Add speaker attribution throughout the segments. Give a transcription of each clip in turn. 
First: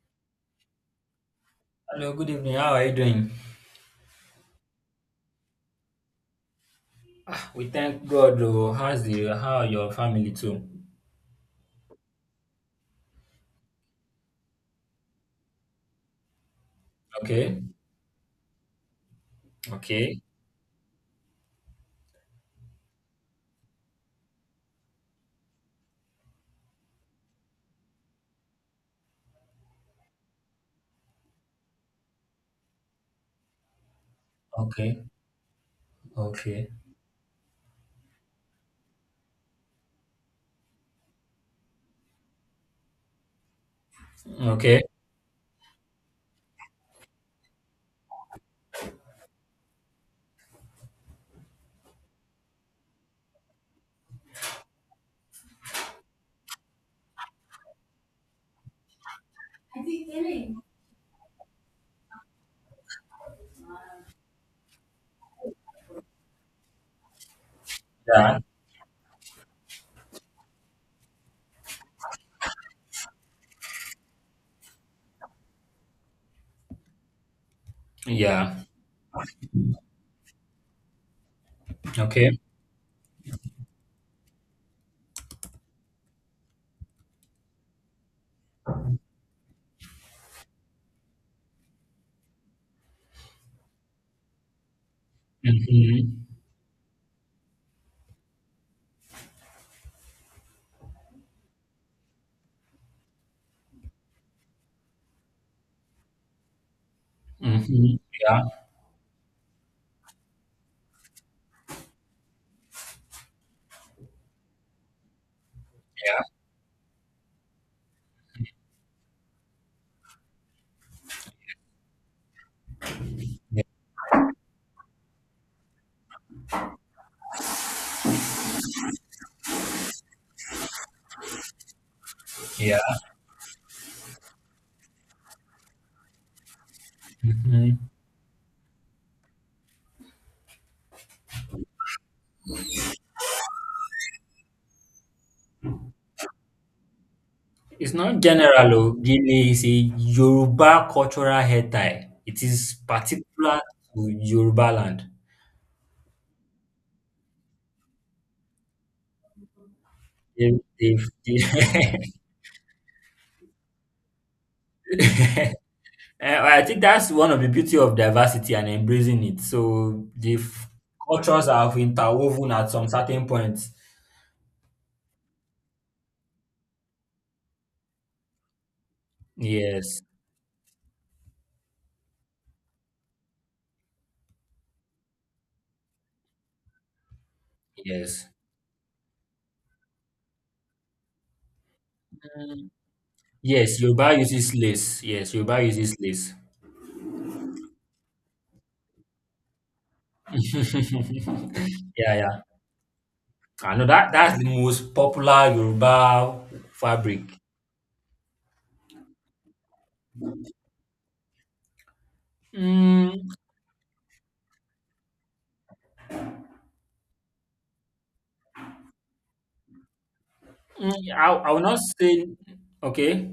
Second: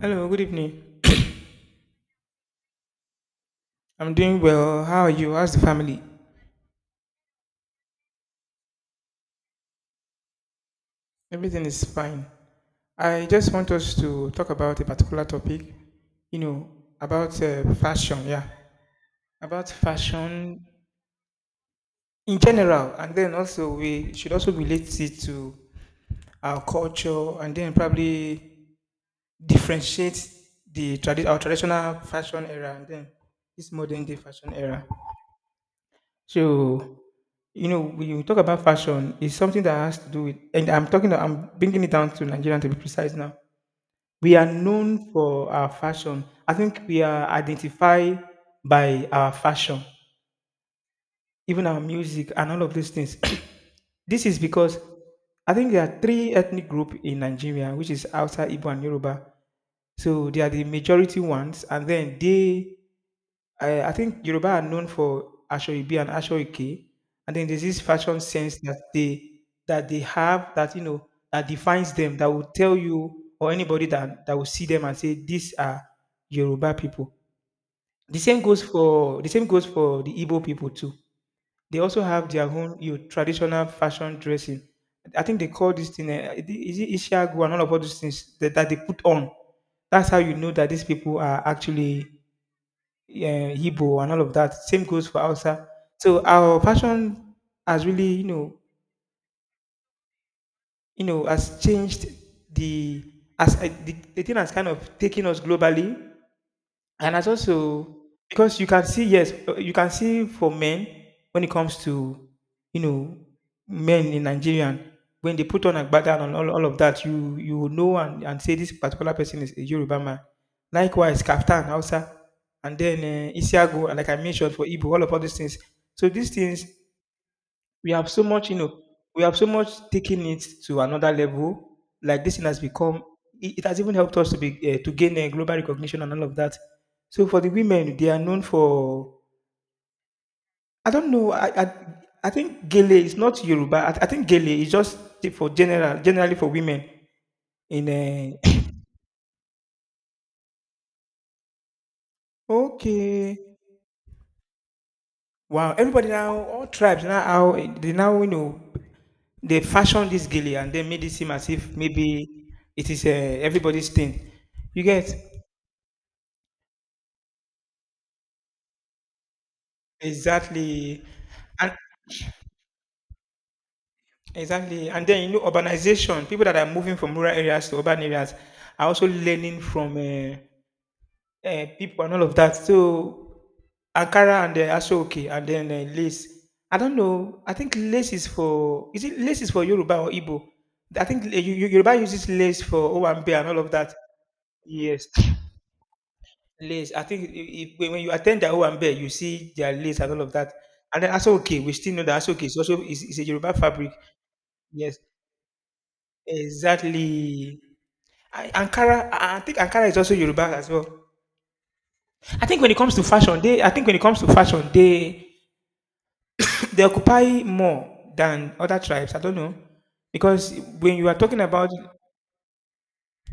Speaker 1: Hello, good evening.
Speaker 2: Hello, good evening. How are you doing?
Speaker 1: I'm doing well. How are you? How's the family?
Speaker 2: We thank God. Oh, how's the how are your family too?
Speaker 1: Everything is fine. I just want us to talk about a particular topic, you know, about
Speaker 2: Okay,
Speaker 1: fashion, yeah. About
Speaker 2: okay,
Speaker 1: fashion in general, and then also we should also relate it to our culture and then probably differentiate the our traditional fashion era and then this modern day fashion era.
Speaker 2: okay, okay,
Speaker 1: So, you know, when you talk about fashion, it's something that has to do with, and I'm talking, I'm bringing it down to Nigerian to be precise now. We are
Speaker 2: okay.
Speaker 1: known for our fashion. I think we are identified by our fashion, even our music and all of these things. This is because I think there are three ethnic group in Nigeria, which is Hausa, Igbo, and Yoruba. So they are the majority ones, and then they I think Yoruba are known for Ashoibi and Ashoike, and then there's this fashion
Speaker 2: Yeah,
Speaker 1: sense that they have that you know that defines them that will tell you or anybody that that will see them and say these are Yoruba people. The same
Speaker 2: yeah.
Speaker 1: goes for the same goes for the Igbo people too. They also have
Speaker 2: Okay.
Speaker 1: their own, you know, traditional fashion dressing. I think they call this thing is it Ishiagu and all of all those things that they put on. That's how you know that these people are actually, yeah, Igbo and all of that. Same goes for Hausa. So
Speaker 2: Mm-hmm.
Speaker 1: our fashion has really, you know, has changed the as the thing has kind of taken us globally. And as also
Speaker 2: Mm-hmm. Yeah,
Speaker 1: because you can see, yes, you can see for men when it comes to, you know, men in Nigerian, when they put on a
Speaker 2: yeah,
Speaker 1: background and all of that, you will know and say this particular person is a Yoruba man. Likewise, Kaftan, Hausa, and then
Speaker 2: yeah,
Speaker 1: Isiago, and like I mentioned for Igbo, all of all these things. So these things we have so much, you know, we have so much taken it to another level. Like this thing has
Speaker 2: yeah.
Speaker 1: become, it has even helped us to be to gain a global recognition and all of that. So for the
Speaker 2: Mm-hmm.
Speaker 1: women, they are known for. I don't know. I think Gele is not Yoruba. I think Gele is just for general, generally for women. In
Speaker 2: It's not general. Oh, Gele is a Yoruba cultural hair tie. It is
Speaker 1: okay,
Speaker 2: particular to Yoruba land.
Speaker 1: wow. Everybody now, all tribes now, how they now you know they fashioned this
Speaker 2: They,
Speaker 1: gilly and they
Speaker 2: they,
Speaker 1: made it seem as if maybe it is, everybody's thing. You get
Speaker 2: they well, I think that's one of the beauty of diversity and embracing it. So
Speaker 1: exactly,
Speaker 2: cultures
Speaker 1: and
Speaker 2: have interwoven at some certain points.
Speaker 1: exactly, and then you know urbanization. People that are moving from rural areas to urban areas are also learning from
Speaker 2: Yes,
Speaker 1: people and all of that. So Ankara and Asoke and then lace. I don't know. I think lace is
Speaker 2: yes.
Speaker 1: for is it lace is for Yoruba or Igbo? I think Yoruba uses lace
Speaker 2: Mm.
Speaker 1: for Owambe and all of
Speaker 2: Yes,
Speaker 1: that.
Speaker 2: Yoruba uses lace.
Speaker 1: Yes.
Speaker 2: Yes, Yoruba uses lace.
Speaker 1: Lace. I think I when you attend their Owambe, you see their lace and all of that. And then that's okay. We still know that
Speaker 2: Yeah,
Speaker 1: that's
Speaker 2: yeah.
Speaker 1: okay. It's also it's is a Yoruba
Speaker 2: I know
Speaker 1: fabric.
Speaker 2: that that's the most
Speaker 1: Yes,
Speaker 2: popular Yoruba fabric.
Speaker 1: exactly. Ankara, I think Ankara is also Yoruba as well.
Speaker 2: Mm,
Speaker 1: I think when it comes to fashion, they they occupy more than other tribes. I don't know because when you are talking
Speaker 2: I will
Speaker 1: about
Speaker 2: not say okay.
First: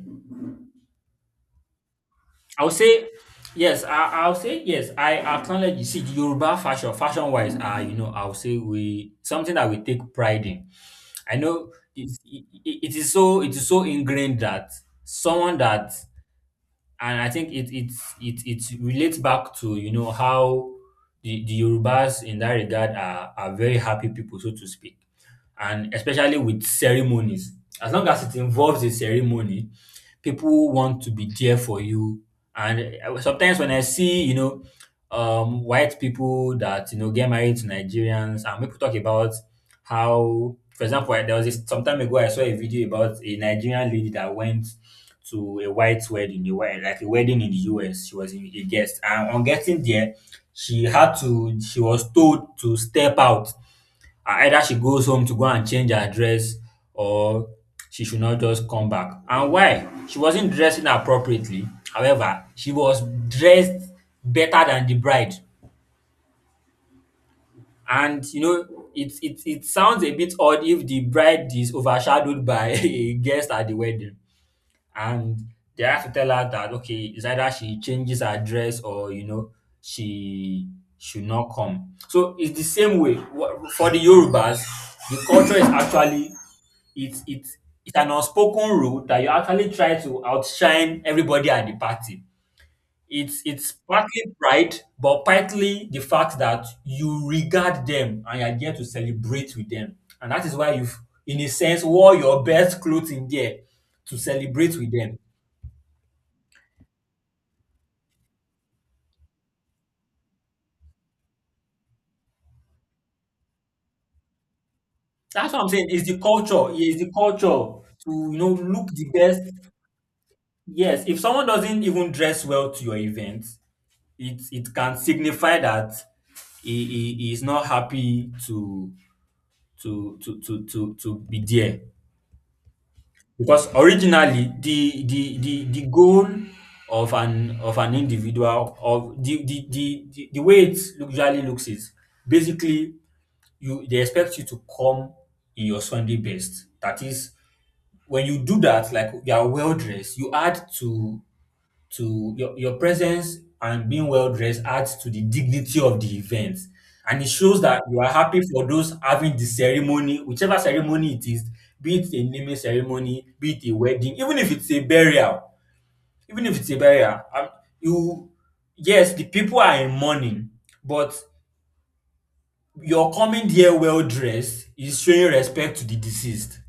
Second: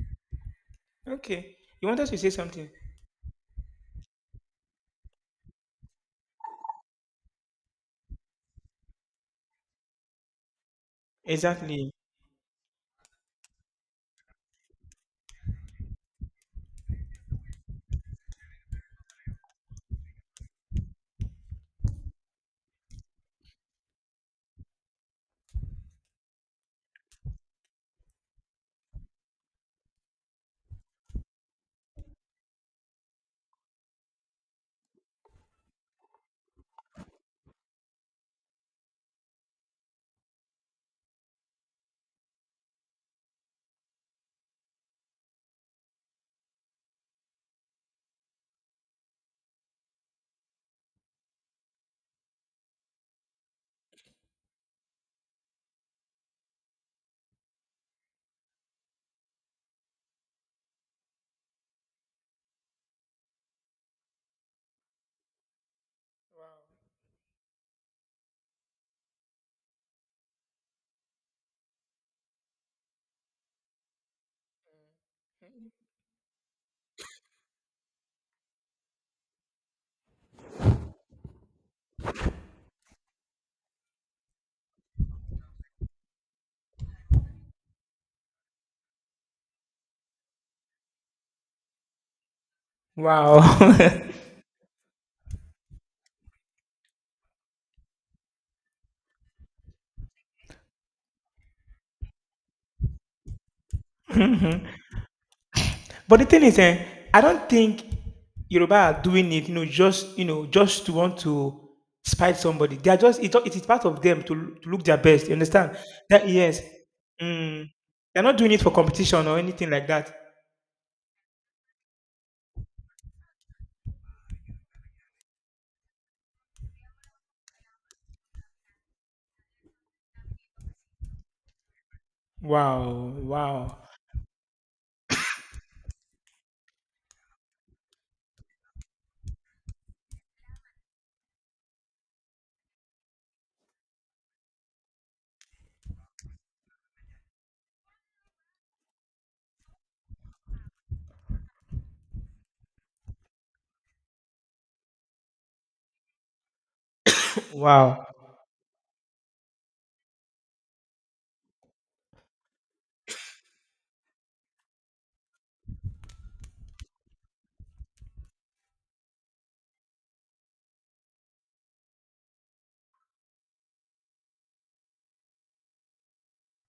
Speaker 1: okay, you want us to say
Speaker 2: I
Speaker 1: something.
Speaker 2: would say yes. I'll say yes. I acknowledge. You see, the Yoruba fashion, fashion wise, Ah, you know, I'll say we something that we take pride in. I know
Speaker 1: Exactly.
Speaker 2: it, it, it is so. It is so ingrained that someone that and I think it it it it relates back to you know how the Yorubas in that regard are very happy people, so to speak, and especially with ceremonies. As long as it involves a ceremony, people want to be there for you. And sometimes when I see white people that you know get married to Nigerians, and people talk about how, for example, there was this, some time ago I saw a video about a Nigerian lady that went to a white wedding, a white like a wedding in the US. She was a guest, and on getting there, she had to. She was told to step out. Either she goes home to go and change her dress, or she should not just come back. And why? She wasn't dressing appropriately. However, she was dressed better than the bride. And you know, it sounds a bit odd if the bride is overshadowed by a guest at the wedding. And they had to tell her that okay, it's either she changes her dress or you know she should not come. So it's the same way. For the Yorubas, the culture is actually it's it's it's an unspoken rule that you actually try to outshine everybody at the party.
Speaker 1: Wow.
Speaker 2: It's partly pride, but partly the fact that you regard them and you're there to celebrate with them, and that is why you've in a sense wore your best clothes in there to celebrate with them.
Speaker 1: But the thing is, I don't think Yoruba are doing it, you know, just, you know, just to want to spite somebody. They are just, it is part of them to look their best. You
Speaker 2: That's what I'm
Speaker 1: understand?
Speaker 2: saying. It's the
Speaker 1: That yes,
Speaker 2: culture. It's the
Speaker 1: mm,
Speaker 2: culture to
Speaker 1: they're not
Speaker 2: you
Speaker 1: doing
Speaker 2: know
Speaker 1: it for
Speaker 2: look the
Speaker 1: competition or
Speaker 2: best.
Speaker 1: anything like that.
Speaker 2: Yes, if someone doesn't even dress well to your event, it can signify that he is not happy to to be there.
Speaker 1: Wow,
Speaker 2: Because
Speaker 1: wow,
Speaker 2: originally the goal of an individual of the way it usually looks is basically you they expect you to come in your Sunday best. That is when you do that, like you are well dressed, you add to your presence, and being well dressed adds to the dignity of the event. And it shows that you
Speaker 1: wow,
Speaker 2: are happy for those having the ceremony, whichever ceremony it is, be it a naming ceremony, be it a wedding, even if it's a burial, even if it's a burial, you yes, the people are in mourning, but your coming there well dressed is showing respect to the deceased.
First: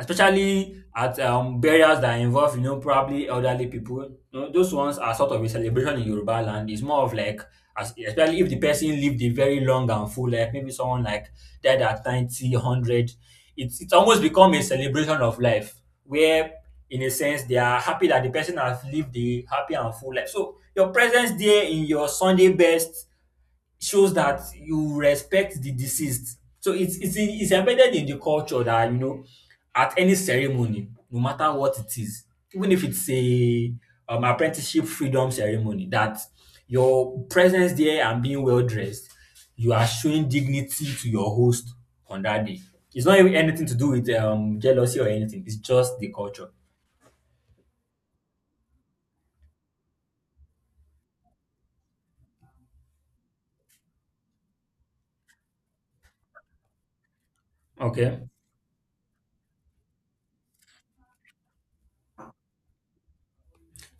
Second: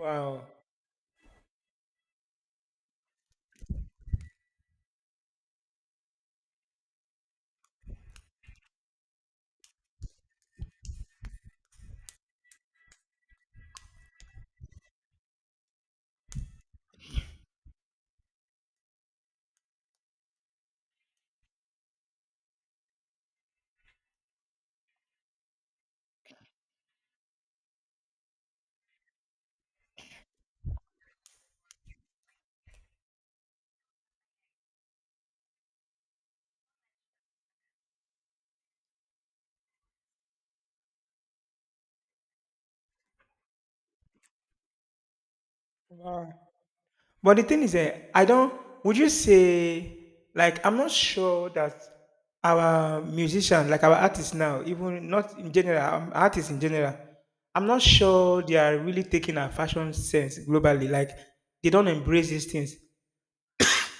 Speaker 1: wow,
Speaker 2: at burials that involve, you know, probably elderly people. You know, those ones are sort of a celebration in Yoruba land. It's more of like, as, especially if the person lived a very long and full life, maybe someone like died at 90, 100, it's almost become a celebration of life where, in a sense, they are happy that the person has lived a happy and full life. So your presence there in your Sunday best shows that you respect the deceased. So it's embedded in the culture that you know at any ceremony, no matter what it is, even if it's a apprenticeship freedom ceremony, that your presence there and being well dressed, you are showing dignity to your host on that day. It's not even anything to do with jealousy or anything. It's just the
Speaker 1: wow.
Speaker 2: culture.
Speaker 1: But the thing is, I don't. Would you say like I'm not sure that our musician, like our artists now, even not in general, artists in general, I'm not
Speaker 2: Okay.
Speaker 1: sure they are really taking our fashion sense globally. Like they don't embrace these things.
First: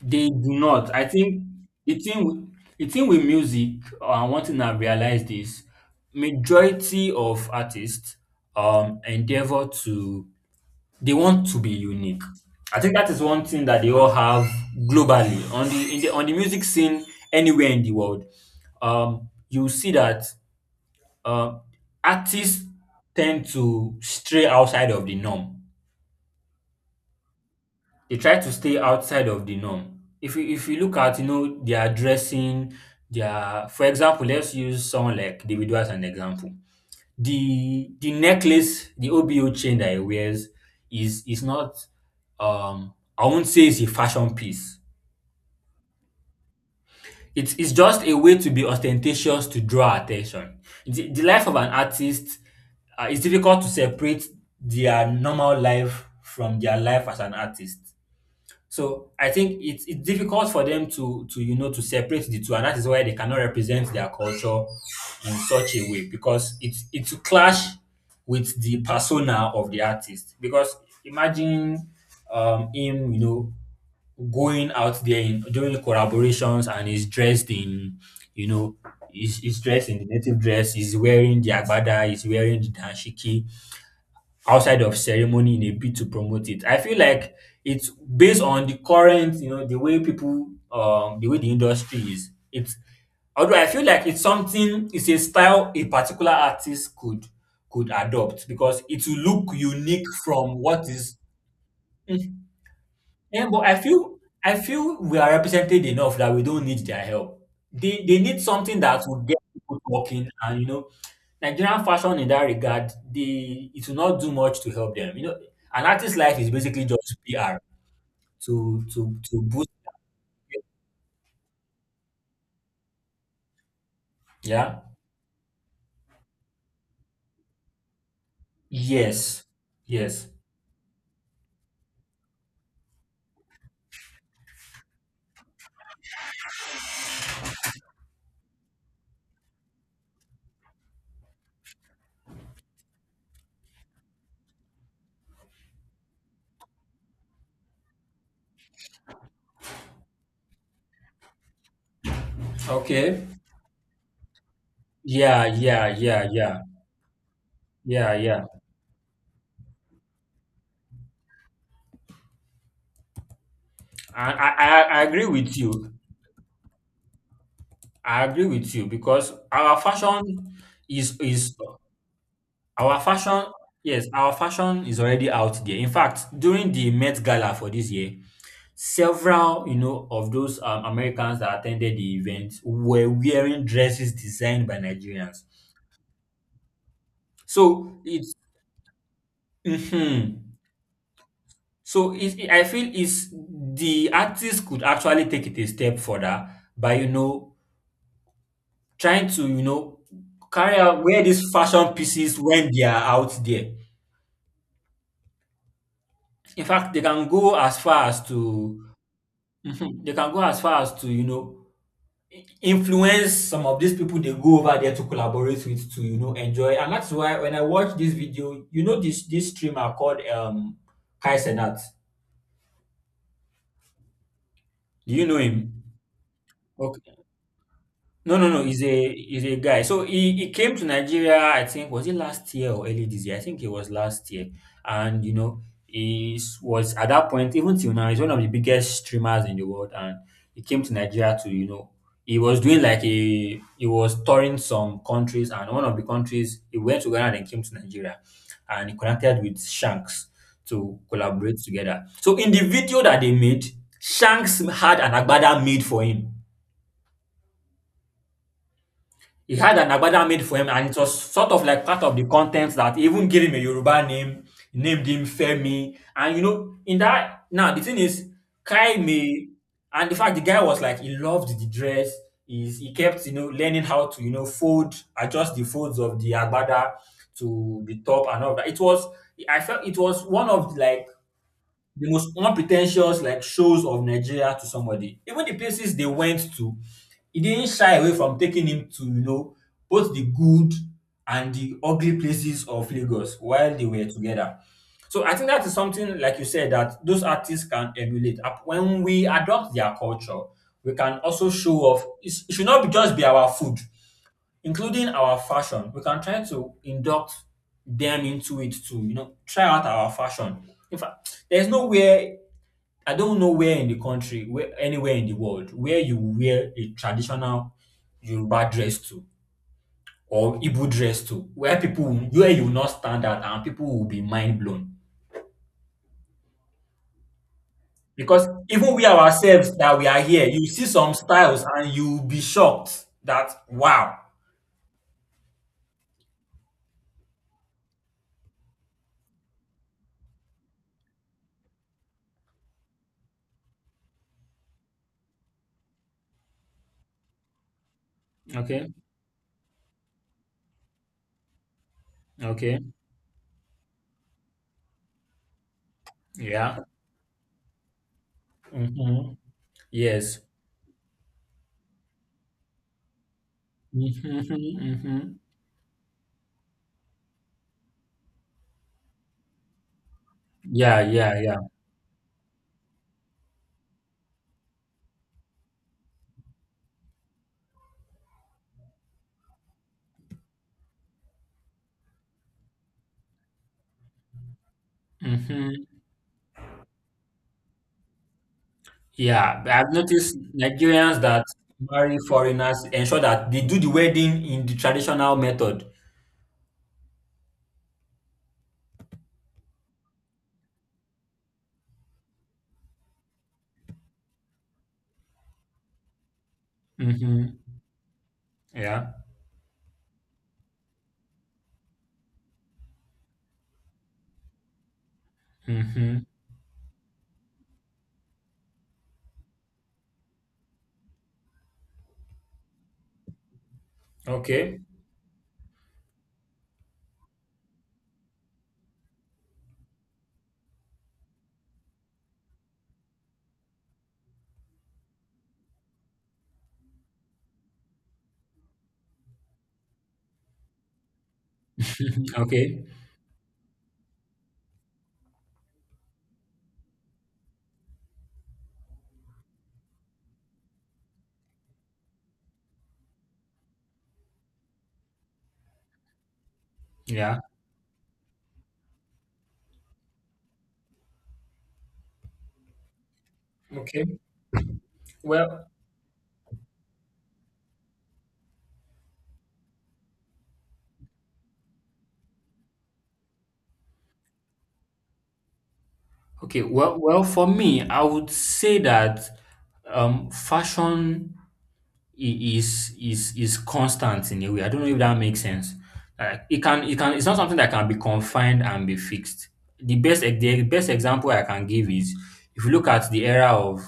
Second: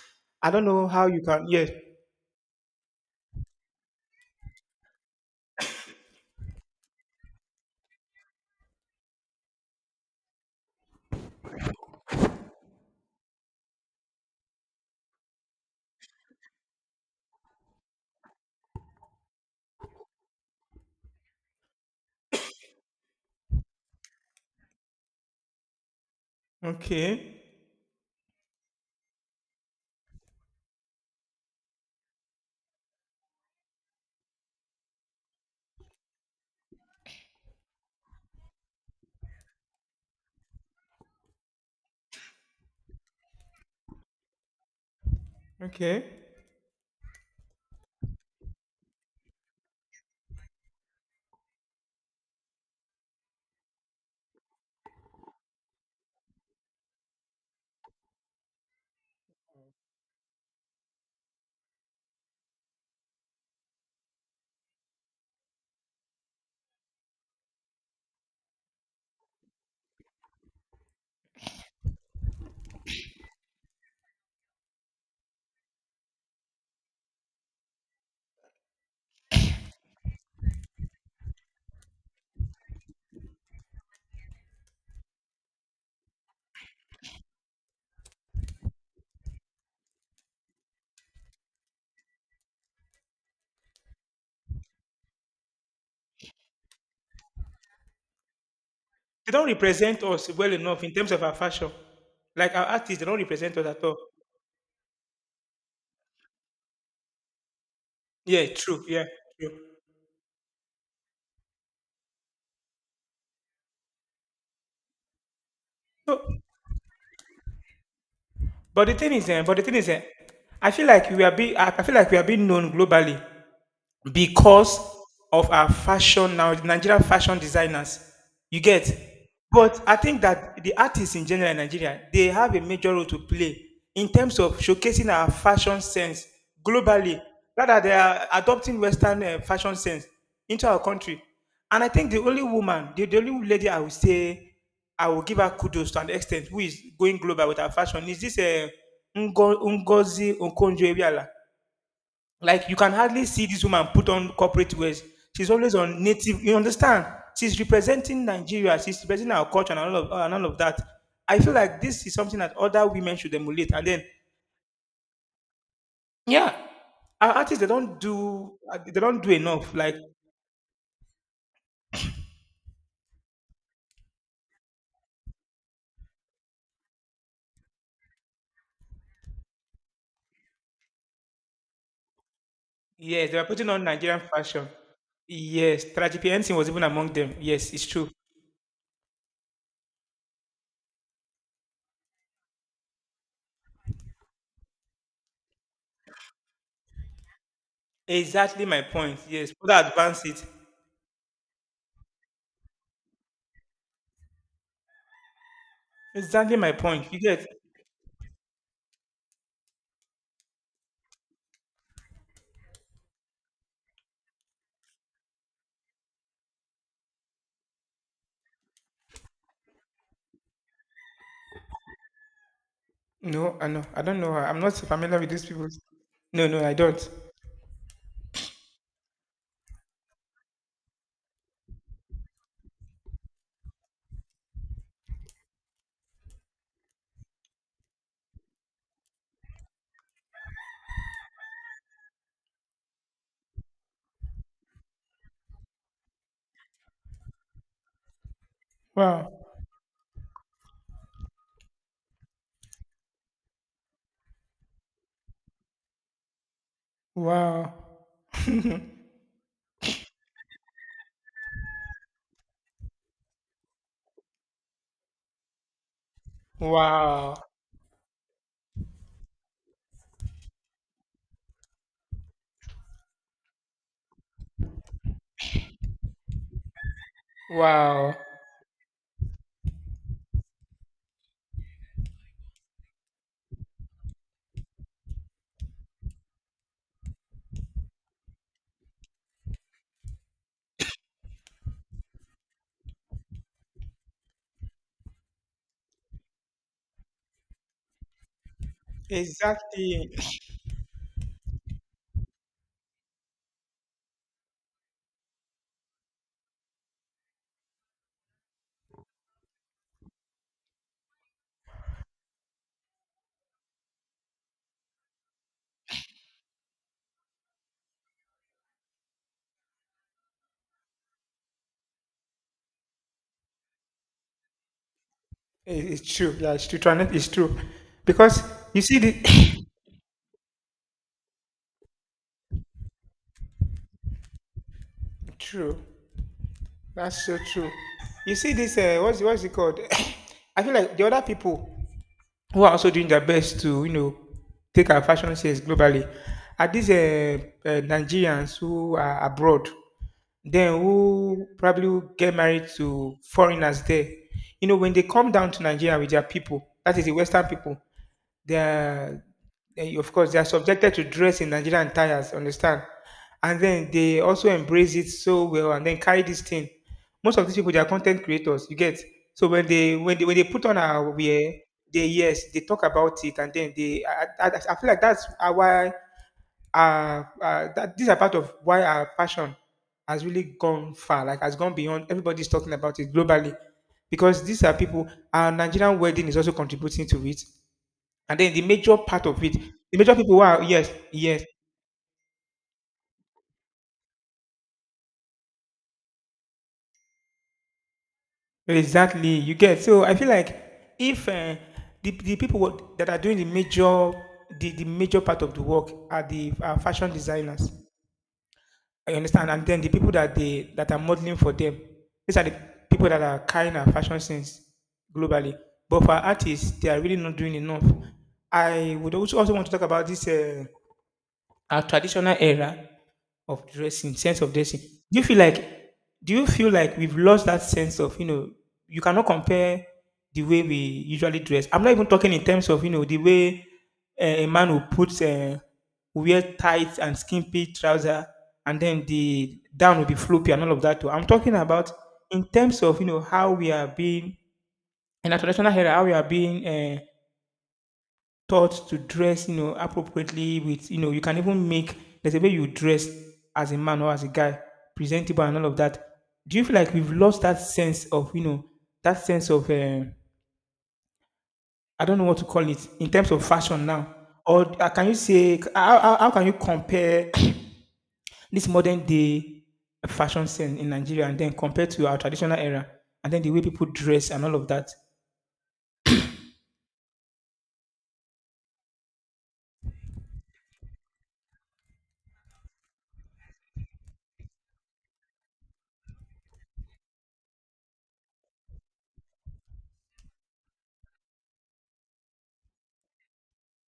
Speaker 2: They
Speaker 1: I
Speaker 2: do
Speaker 1: don't know
Speaker 2: not. I
Speaker 1: how you
Speaker 2: think
Speaker 1: can. Yes.
Speaker 2: the thing with, The thing with music, one thing I've realized is majority of artists endeavor to they want to be unique. I think that is one thing that they all have globally on the in the on the music scene anywhere in the world. You see that um artists tend to stray outside of the norm.
Speaker 1: Okay.
Speaker 2: They try to stay outside of the norm. If you look at, you know, their dressing, their for example, let's use someone like Davido as an example. The necklace, the OBO chain that he wears is not I won't say it's a fashion piece.
Speaker 1: Okay.
Speaker 2: It's just a way to be ostentatious to draw attention. The life of an artist, it's difficult to separate their normal life from their life as an artist. So I think it's difficult for them to you know to separate the two, and that is why they cannot represent their culture in such a way because it's clash with the persona of the artist. Because imagine him you know going out there in, doing collaborations and he's dressed in you know he's dressed in the native dress, he's wearing the agbada, he's wearing the danshiki, outside of ceremony in a bid to promote it. I feel like it's based on the current, you know, the way people, the way the industry is. It's although I feel like it's a style a particular artist could adopt because it will
Speaker 1: They don't
Speaker 2: look
Speaker 1: represent
Speaker 2: unique
Speaker 1: us well
Speaker 2: from
Speaker 1: enough
Speaker 2: what
Speaker 1: in terms
Speaker 2: is
Speaker 1: of our fashion.
Speaker 2: hmm,
Speaker 1: Like our artists, they don't
Speaker 2: yeah,
Speaker 1: represent us
Speaker 2: but
Speaker 1: at all.
Speaker 2: I feel we are represented enough that we don't need their help. They need
Speaker 1: Yeah.
Speaker 2: something
Speaker 1: True. Yeah.
Speaker 2: that will get
Speaker 1: True.
Speaker 2: people talking, and you know, Nigerian fashion in that regard, they it will not do much to help them. You know, an artist's life
Speaker 1: So
Speaker 2: is basically just PR to
Speaker 1: But the thing is, eh, but the
Speaker 2: boost.
Speaker 1: thing is, eh, I feel like we are being, I feel like we are being known globally
Speaker 2: Yeah.
Speaker 1: because of our fashion now, Nigerian fashion designers. You get?
Speaker 2: Yes.
Speaker 1: But I think
Speaker 2: Yes.
Speaker 1: that the artists in general in Nigeria, they have a major role to play in terms of showcasing our fashion sense globally. Rather, they are adopting Western fashion sense into our country. And I think the only woman, the only lady I would say I will give her kudos to an extent who is going global with her fashion is this Ngozi Okonjo-Iweala. Like you can
Speaker 2: Okay.
Speaker 1: hardly see this woman put on corporate wears.
Speaker 2: Yeah.
Speaker 1: She's always
Speaker 2: Yeah.
Speaker 1: on
Speaker 2: Yeah.
Speaker 1: native. You
Speaker 2: Yeah.
Speaker 1: understand? She's
Speaker 2: Yeah.
Speaker 1: representing
Speaker 2: Yeah.
Speaker 1: Nigeria. She's representing our culture and all of that. I feel like this is something that other women should emulate. And then,
Speaker 2: I agree with you.
Speaker 1: yeah, our artists
Speaker 2: I agree with you
Speaker 1: they don't do
Speaker 2: because
Speaker 1: enough. Like
Speaker 2: is is our fashion, yes, our fashion is already out there. In fact, during the Met Gala for this year, several, you know, of those Americans that attended the event were
Speaker 1: yes, they were
Speaker 2: wearing
Speaker 1: putting on
Speaker 2: dresses
Speaker 1: Nigerian
Speaker 2: designed
Speaker 1: fashion.
Speaker 2: by Nigerians.
Speaker 1: Yes, Tragic Henson was even among them. Yes, it's
Speaker 2: So
Speaker 1: true.
Speaker 2: it's, mhm. So it's, I feel it's the artists could actually take it a step further by, you know,
Speaker 1: Exactly my point.
Speaker 2: trying to,
Speaker 1: Yes,
Speaker 2: you
Speaker 1: further
Speaker 2: know,
Speaker 1: advance it.
Speaker 2: carry out wear these fashion pieces when they are out there.
Speaker 1: Exactly
Speaker 2: In
Speaker 1: my
Speaker 2: fact, they
Speaker 1: point. You
Speaker 2: can
Speaker 1: get
Speaker 2: go as far as to Mhm. They can go as far as to, you know, influence some of these people they go over there to collaborate with to, you know, enjoy. And that's why when I watch this video, you know this streamer called Kai Cenat.
Speaker 1: No, I know. I don't know her. I'm not so
Speaker 2: Do
Speaker 1: familiar
Speaker 2: you
Speaker 1: with
Speaker 2: know
Speaker 1: these people.
Speaker 2: him?
Speaker 1: No, no, I don't.
Speaker 2: Okay. No, no, no. He's a guy. So he came to Nigeria. I think was it last year or early this year? I think it was last year. And you know, was at that point, even till now. He's one of the biggest streamers in the world. And he came to Nigeria to you know he was doing like a he was touring some countries. And one of the countries he went to Ghana and then came to Nigeria, and he
Speaker 1: Wow.
Speaker 2: connected with Shanks to collaborate together. So in the video that they made, Shanks had an agbada made for him.
Speaker 1: Wow.
Speaker 2: He had an agbada made for him, and it was sort of like part of the content that he even gave him a Yoruba name, named him Femi. And you know, in
Speaker 1: Wow.
Speaker 2: that now the thing is, Kai may and the fact the guy was like he loved the dress, is he kept you know learning how to you know fold, adjust the folds of the agbada to the
Speaker 1: Wow.
Speaker 2: top and all that. It was I felt it was one of like the most unpretentious like shows of Nigeria to somebody. Even the places they went to, he didn't shy away from taking him to, you know, both the good and the ugly places of Lagos while they were together. So I think that is something, like you said, that those artists can emulate. When we adopt
Speaker 1: Exactly.
Speaker 2: their
Speaker 1: It-
Speaker 2: culture, we can also show off. It should not be just be our food, including our fashion. We can try to induct them into it too. You know, try out our fashion. In fact, there's nowhere, I don't know where in the country, where anywhere in the world, where you wear a traditional Yoruba dress to or Igbo dress to, where you will not stand out and people will be mind blown.
Speaker 1: It's true. Yeah, it's true. Toinette, it's true. Because
Speaker 2: Because
Speaker 1: you
Speaker 2: even
Speaker 1: see
Speaker 2: we
Speaker 1: the
Speaker 2: ourselves that we are here, you see some styles and you will be shocked that wow.
Speaker 1: true. That's so true. You see this what's it called? I feel like the other people who are also doing their best to, you know, take our fashion sense globally are these Nigerians
Speaker 2: Okay.
Speaker 1: who are abroad, then who probably will get married
Speaker 2: Okay.
Speaker 1: to foreigners there? You know, when they come down to Nigeria with their people,
Speaker 2: Yeah.
Speaker 1: that is the Western people, they're,
Speaker 2: Hmm.
Speaker 1: of course they
Speaker 2: Yes.
Speaker 1: are subjected to dress in Nigerian attires, understand? And then they also embrace
Speaker 2: Hmm.
Speaker 1: it
Speaker 2: Hmm.
Speaker 1: so well and then carry this thing. Most of these people they are content creators, you get. So when they put on
Speaker 2: Yeah.
Speaker 1: our
Speaker 2: Yeah.
Speaker 1: wear,
Speaker 2: Yeah.
Speaker 1: they yes, they talk about it and then they, I I feel like that's why uh, that these are part of why our passion has really gone far, like has gone beyond everybody's talking about it globally. Because these are people our
Speaker 2: Hmm.
Speaker 1: Nigerian wedding is also contributing to it and then the major part of it,
Speaker 2: Yeah, I've
Speaker 1: the major people
Speaker 2: noticed
Speaker 1: who are yes,
Speaker 2: Nigerians
Speaker 1: yes,
Speaker 2: that marry foreigners ensure that they do the wedding in the traditional method.
Speaker 1: exactly. You get so I feel like if the people that are doing the major the major part of the work are the are fashion
Speaker 2: Mm-hmm.
Speaker 1: designers.
Speaker 2: Yeah.
Speaker 1: I understand, and then the people that they that are modeling for them, these are the people that are carrying our fashion sense globally. But for
Speaker 2: Mm-hmm.
Speaker 1: artists, they are really not doing enough. I would also want to talk about this. Our traditional era of dressing, sense of dressing.
Speaker 2: Okay.
Speaker 1: Do you feel like do you feel like we've lost that sense of, you know, you cannot compare the way we usually dress. I'm not even talking in terms of, you know, the way a man who puts wear tights and skimpy trouser and then the down will be floppy and all of that too. I'm talking about
Speaker 2: Mhm.
Speaker 1: in terms
Speaker 2: Okay.
Speaker 1: of, you know, how we are being in our traditional era, how we are being taught to dress, you know, appropriately with, you know, you can even make there's a way you dress as a man or as a guy, presentable and all of that. Do you feel like we've
Speaker 2: Yeah.
Speaker 1: lost that sense of, you know, that sense of I don't know what to call it in terms of fashion now?
Speaker 2: Okay.
Speaker 1: Or can you say
Speaker 2: Well.
Speaker 1: how, can you compare this modern day fashion sense in Nigeria and then compare to our traditional era and then the way people dress and all of that?
Speaker 2: Okay. Well. Well. For me, I would say that fashion is constant in a way. I don't know if that makes sense. It's not something that can be confined and be fixed. The best ex- the best example I can give is if you look at the era of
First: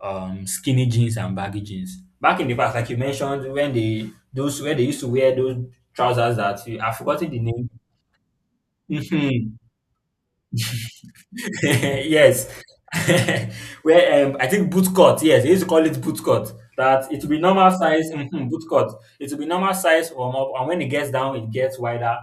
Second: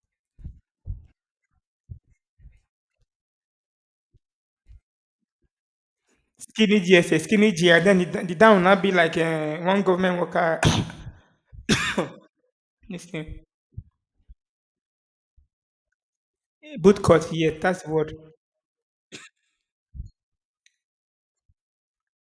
Speaker 2: skinny jeans and baggy jeans. Back in the past, like you mentioned, when they those where they used to wear those trousers that
Speaker 1: Skinny
Speaker 2: you,
Speaker 1: jeans,
Speaker 2: I've
Speaker 1: GSS,
Speaker 2: forgotten the
Speaker 1: skinny jeans. And then the down will not be like
Speaker 2: name.
Speaker 1: one government worker.
Speaker 2: Yes.
Speaker 1: Listen,
Speaker 2: Where I think boot cut, yes, they used to call it boot cut.
Speaker 1: boot
Speaker 2: That it
Speaker 1: cut.
Speaker 2: will be
Speaker 1: Yes,
Speaker 2: normal
Speaker 1: that's the
Speaker 2: size,
Speaker 1: word.
Speaker 2: mhm, boot cut. It will be normal size from up, and when it gets down, it gets wider.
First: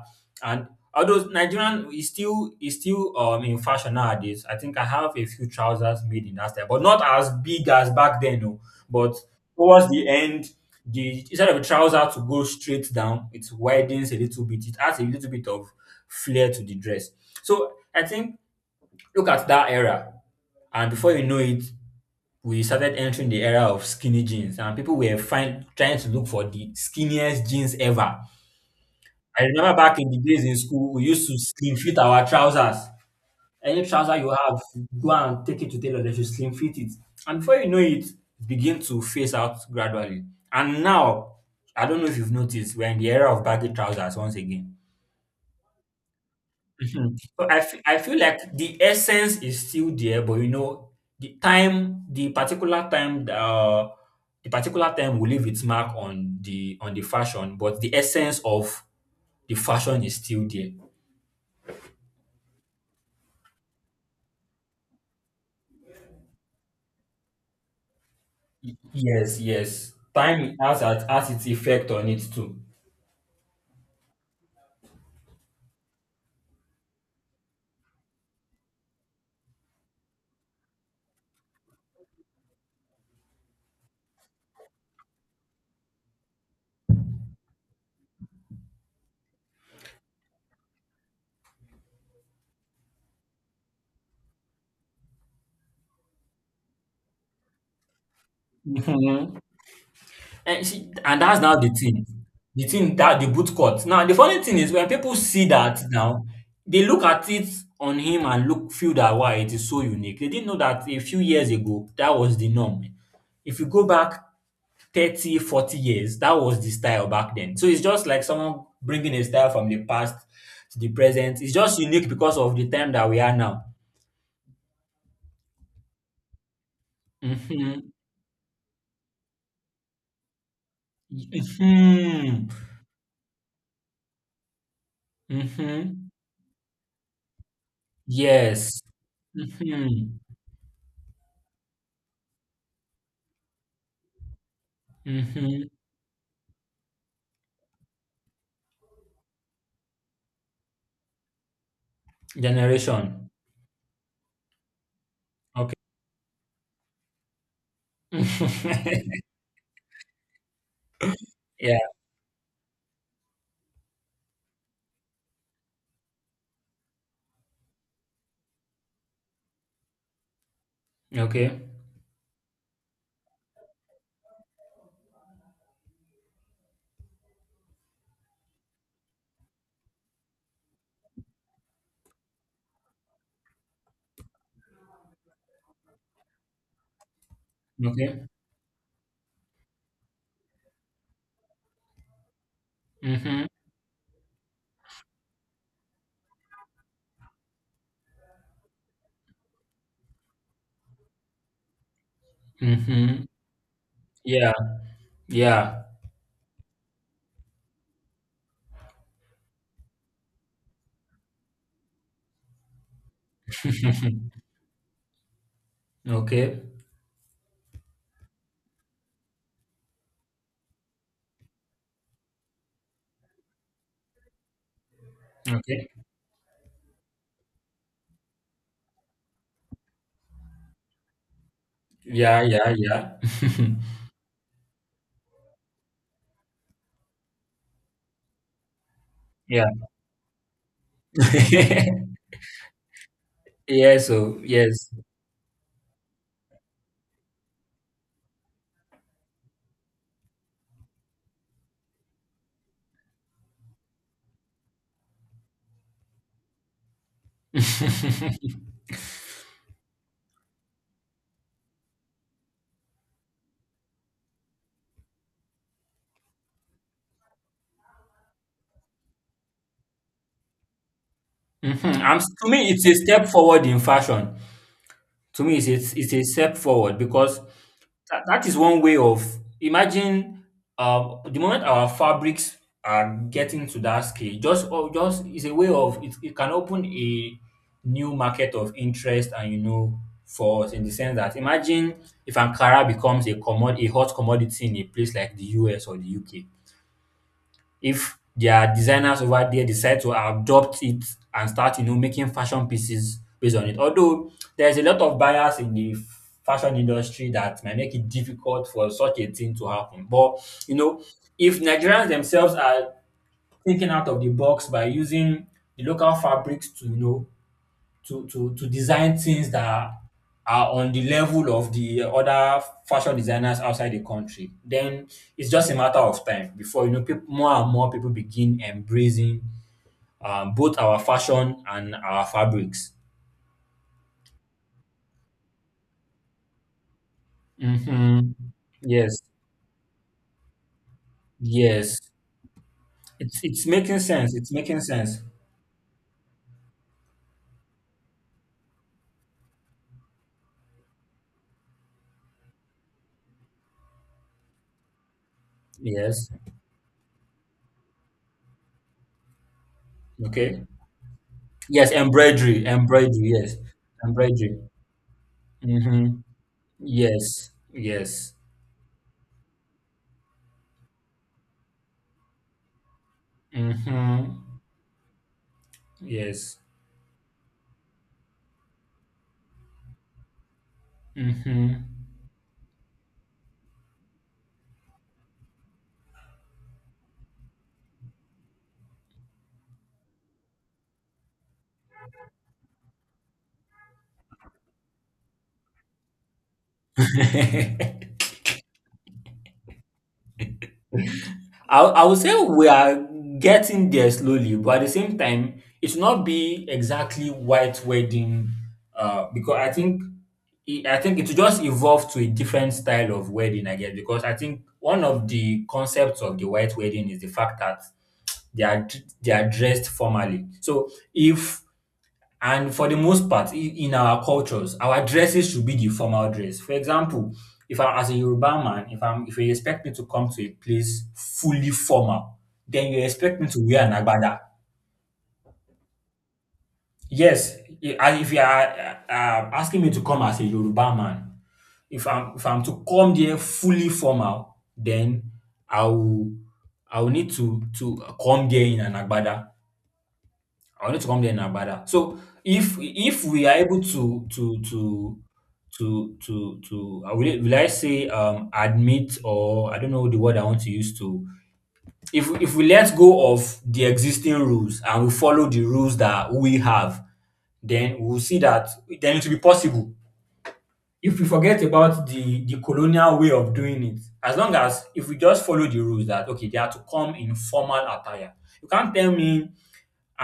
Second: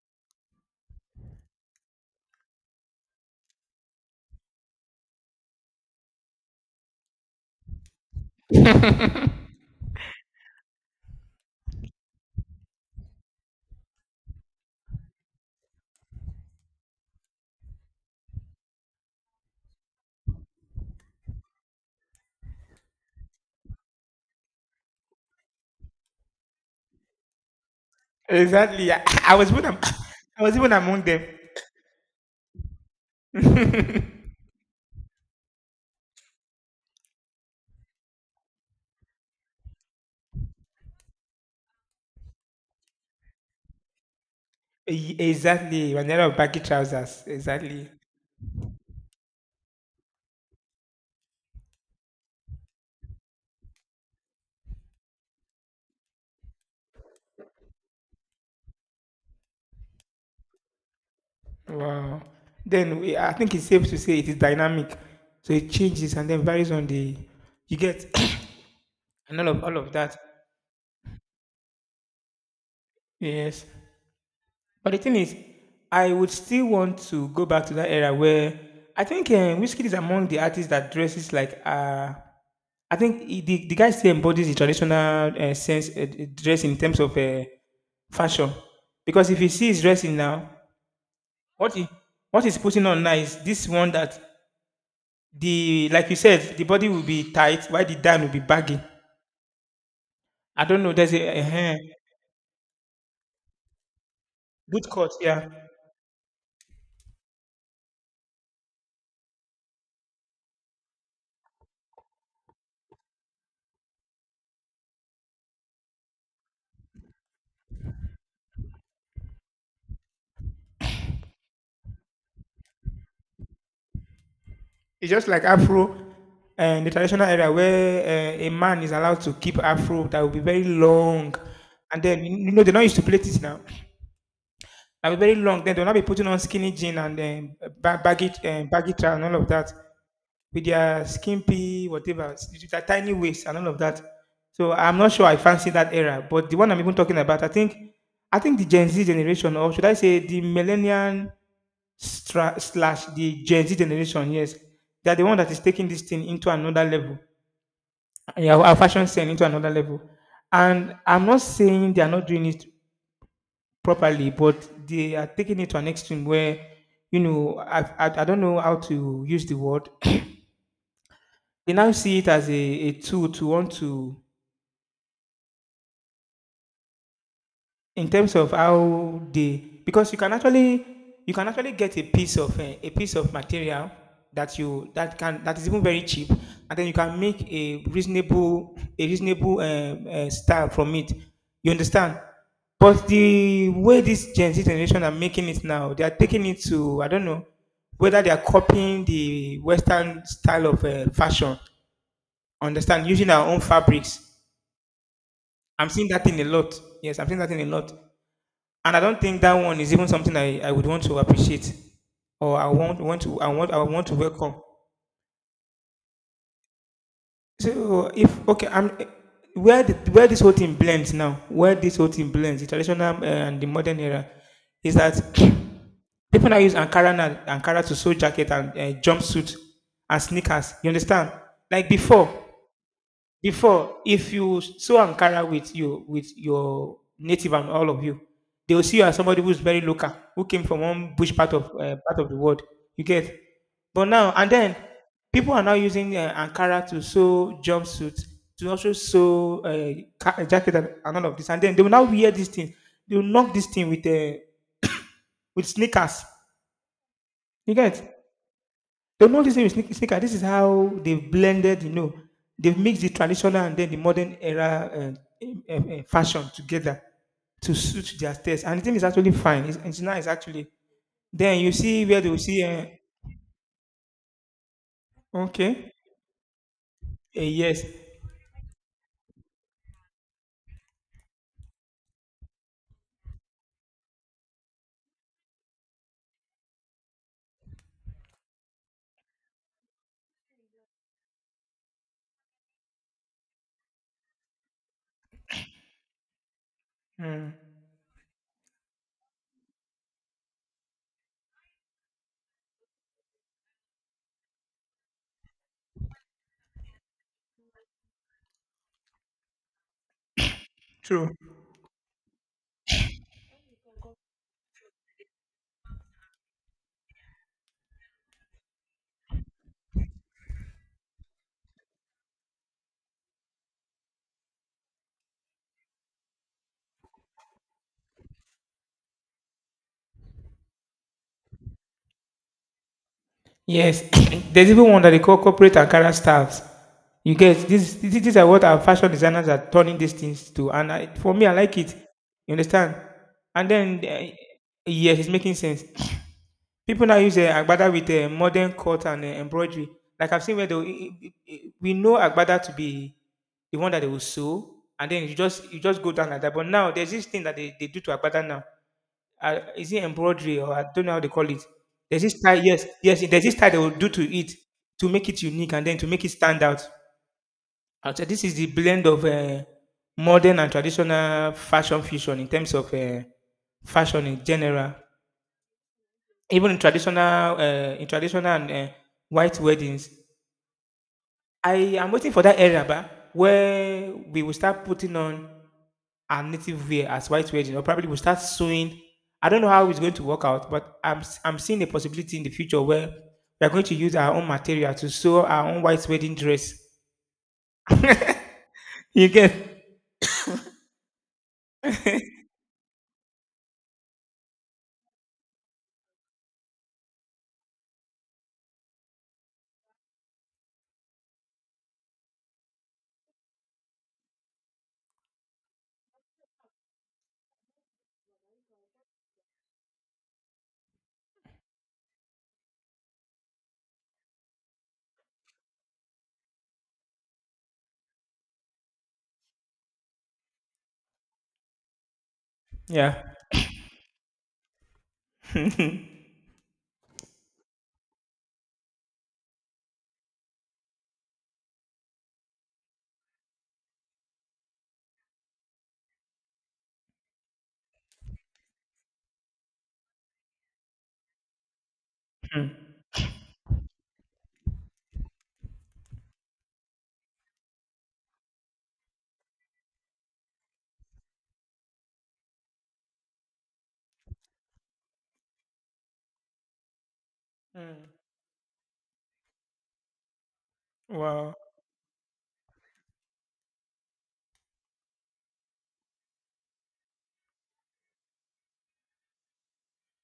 Speaker 2: And although Nigerian is still in fashion nowadays, I think I have a few trousers made in that style, but not as big as back then, no. But towards the end, the instead of the trouser to go straight down, it widens a little bit. It adds a little bit of flair to the dress. So I think look at that era. And before you know it, we started entering the era of skinny jeans, and people were trying to look for the skinniest jeans ever.
Speaker 1: Exactly. I, I
Speaker 2: I
Speaker 1: was even
Speaker 2: remember back in the
Speaker 1: I
Speaker 2: days
Speaker 1: was
Speaker 2: in
Speaker 1: even
Speaker 2: school,
Speaker 1: among
Speaker 2: we
Speaker 1: them.
Speaker 2: used to slim fit our trousers. Any trouser you have, go and take it to tailor, they should slim fit it. And before you know it, it begin to phase out gradually. And now, I don't know if you've noticed, we're in the era of baggy trousers once again.
Speaker 1: Exactly. Vanilla of baggy
Speaker 2: Mhm.
Speaker 1: trousers.
Speaker 2: So
Speaker 1: Exactly.
Speaker 2: I feel like the essence is still there, but you know, the time, the particular time, the particular time will leave its mark on the fashion, but the essence of the fashion is still there.
Speaker 1: Wow. Then we, I think it's safe to say it is dynamic. So it changes and then varies on the. You get
Speaker 2: Yes,
Speaker 1: and all of
Speaker 2: yes.
Speaker 1: that.
Speaker 2: Time has its effect on it too.
Speaker 1: Yes. But the thing is, I would still want to go back to that era where I think Whiskey is among the artists that dresses like. I think the guy still embodies the traditional sense dress in terms of fashion. Because if you see his dressing now, what he what he's putting on now is this one that the like you said, the body will be tight, while the down will be baggy.
Speaker 2: Mhm. And
Speaker 1: I
Speaker 2: you
Speaker 1: don't
Speaker 2: see,
Speaker 1: know. There's
Speaker 2: and
Speaker 1: a
Speaker 2: that's now the thing. The thing that the boot cut. Now the funny thing is
Speaker 1: boot
Speaker 2: when
Speaker 1: cut,
Speaker 2: people see
Speaker 1: yeah.
Speaker 2: that now, they look at it on him and look feel that why it is so unique. They didn't know that a few years ago that was the norm. If you go back 30, 40 years, that was the style back then. So it's just like someone bringing a style from the past to the present. It's just unique because of the time that we are now.
Speaker 1: It's just like afro and the traditional area
Speaker 2: Mhm.
Speaker 1: where a man is allowed to keep afro that will be very long. And then,
Speaker 2: Mhm.
Speaker 1: they're not used to plait it now. That will be very long. Then they'll not be
Speaker 2: Mhm.
Speaker 1: putting on skinny jean and then baggy,
Speaker 2: Yes.
Speaker 1: baggy trousers and all of that
Speaker 2: Mhm.
Speaker 1: with their skimpy, whatever, with their tiny waist and all of that. So I'm not sure I fancy
Speaker 2: Mhm.
Speaker 1: that era. But the one I'm even talking about, I think the Gen Z generation, or should I say the millennial slash
Speaker 2: Generation.
Speaker 1: the Gen Z generation, yes, they are the one that is
Speaker 2: Okay.
Speaker 1: taking this thing into another level. Yeah, our fashion sense into another level. And I'm not
Speaker 2: Yeah.
Speaker 1: saying they are not doing it properly, but they are taking it to an extreme where, I don't know how to use the word. They
Speaker 2: Okay.
Speaker 1: now see it as a tool to want to. In terms of how they, because you can actually get a piece of material that you that can that is even very cheap and then you can make
Speaker 2: Okay.
Speaker 1: a reasonable style from it, you understand. But
Speaker 2: Mhm.
Speaker 1: the way this Gen Z generation are making it now, they are taking it to, I don't know whether they are copying the Western style of fashion, understand,
Speaker 2: Mhm.
Speaker 1: using our own fabrics.
Speaker 2: Yeah. Yeah.
Speaker 1: I'm seeing that in a lot yes I'm seeing that in a lot, and I don't think that one is even something I would want to appreciate or I want to welcome.
Speaker 2: Okay.
Speaker 1: So if okay, I'm where where this whole thing blends now, where this whole thing blends, the traditional and the modern era, is that
Speaker 2: Okay.
Speaker 1: people now use Ankara now, Ankara to sew jacket and jumpsuit and sneakers. You understand? Like before,
Speaker 2: Yeah. Yeah. Yeah.
Speaker 1: before, if you sew Ankara with you with your native and all of you, they will see you as somebody who's
Speaker 2: Yeah.
Speaker 1: very local, who came from one bush part of the world. You get,
Speaker 2: Yeah.
Speaker 1: but now
Speaker 2: So
Speaker 1: and then,
Speaker 2: yes.
Speaker 1: people are now using Ankara to sew jumpsuits, to also sew jacket and all of this, and then they will now wear these things. They will knock this thing with sneakers. You get. They'll not listen with sneaker. This is how they've blended, you know, they've mixed the traditional and then the modern era and, fashion together to suit their taste. And the thing is actually fine. It's nice, actually. Then you
Speaker 2: Mhm.
Speaker 1: see
Speaker 2: I'm
Speaker 1: where they will
Speaker 2: To
Speaker 1: see,
Speaker 2: me, it's a step forward in fashion. To me, it's
Speaker 1: okay,
Speaker 2: a, it's a step forward because
Speaker 1: yes,
Speaker 2: that is one way of imagine the moment our fabrics are getting to that scale just oh, just is a way of it can open a new market of interest, and you know, for us, in the sense that imagine if Ankara becomes a commod a hot commodity in a place like the US or the UK,
Speaker 1: mm,
Speaker 2: if their designers over there decide to adopt it and start, you know, making fashion pieces based on it. Although there's a lot of bias in the fashion industry that might make it difficult for such a thing to happen. But you know,
Speaker 1: true.
Speaker 2: if Nigerians themselves are thinking out of the box by using the local fabrics to, you know, to design things that are on the level of the other fashion designers outside the country, then it's just a matter of time before, you know, people, more and more people begin embracing both our fashion and our fabrics.
Speaker 1: Yes, there's even one that they call corporate Ankara styles. You get this.
Speaker 2: Mm-hmm.
Speaker 1: These are what our fashion
Speaker 2: Yes,
Speaker 1: designers are turning these things to, and for me, I like it.
Speaker 2: yes,
Speaker 1: You understand?
Speaker 2: it's
Speaker 1: And then,
Speaker 2: making sense. It's making
Speaker 1: yes,
Speaker 2: sense.
Speaker 1: it's making sense. People now use agbada with modern cut and embroidery. Like I've seen where they will- I- we know agbada to be the one that they will sew, and then you just go down
Speaker 2: Yes.
Speaker 1: like that. But now there's this thing that they do to agbada now. Is it embroidery
Speaker 2: Okay.
Speaker 1: or I don't know how they call it?
Speaker 2: Yes,
Speaker 1: There's this style,
Speaker 2: embroidery,
Speaker 1: yes, yes,
Speaker 2: embroidery.
Speaker 1: there's this
Speaker 2: Yes,
Speaker 1: style they will do to it
Speaker 2: embroidery.
Speaker 1: to make it unique and then to
Speaker 2: Mm-hmm.
Speaker 1: make it stand out.
Speaker 2: Yes,
Speaker 1: I said
Speaker 2: yes.
Speaker 1: this is the blend of modern and traditional fashion fusion in terms of fashion in
Speaker 2: Mm-hmm.
Speaker 1: general.
Speaker 2: Yes.
Speaker 1: Even in traditional and white weddings, I
Speaker 2: Mm-hmm.
Speaker 1: am waiting for that era, but where we will start putting on our native wear as white wedding, or probably we'll start sewing. I don't know how it's going to work out, but I'm seeing a possibility in the future where we are going to use our own material to sew our own white wedding dress.
Speaker 2: I
Speaker 1: You get?
Speaker 2: I would say we are getting there slowly, but at the same time, it should not be exactly white wedding, because I think it will just evolve to a different style of wedding, I guess, because I think one of the concepts of the white wedding is the fact that they are dressed formally. So if, and for the most part, in, our cultures, our dresses should be the formal dress. For example, if I, as a Yoruba man, if you expect me to come to a place fully formal, then you
Speaker 1: Yeah.
Speaker 2: expect me to wear an agbada. Yes, and if you are asking me to come as a Yoruba man, if I'm to come there fully formal, then I will I will need to come there in an agbada. I wanted to come there in Abada. So if we are able to will I say admit or I don't know the word I want to use to if we let go of the existing rules and we follow the rules that we have, then
Speaker 1: Mm.
Speaker 2: we'll see that then it will be possible. If we
Speaker 1: Wow.
Speaker 2: forget about the colonial way of doing it, as long as if we just follow the rules that okay, they are to come in formal attire. You can't tell me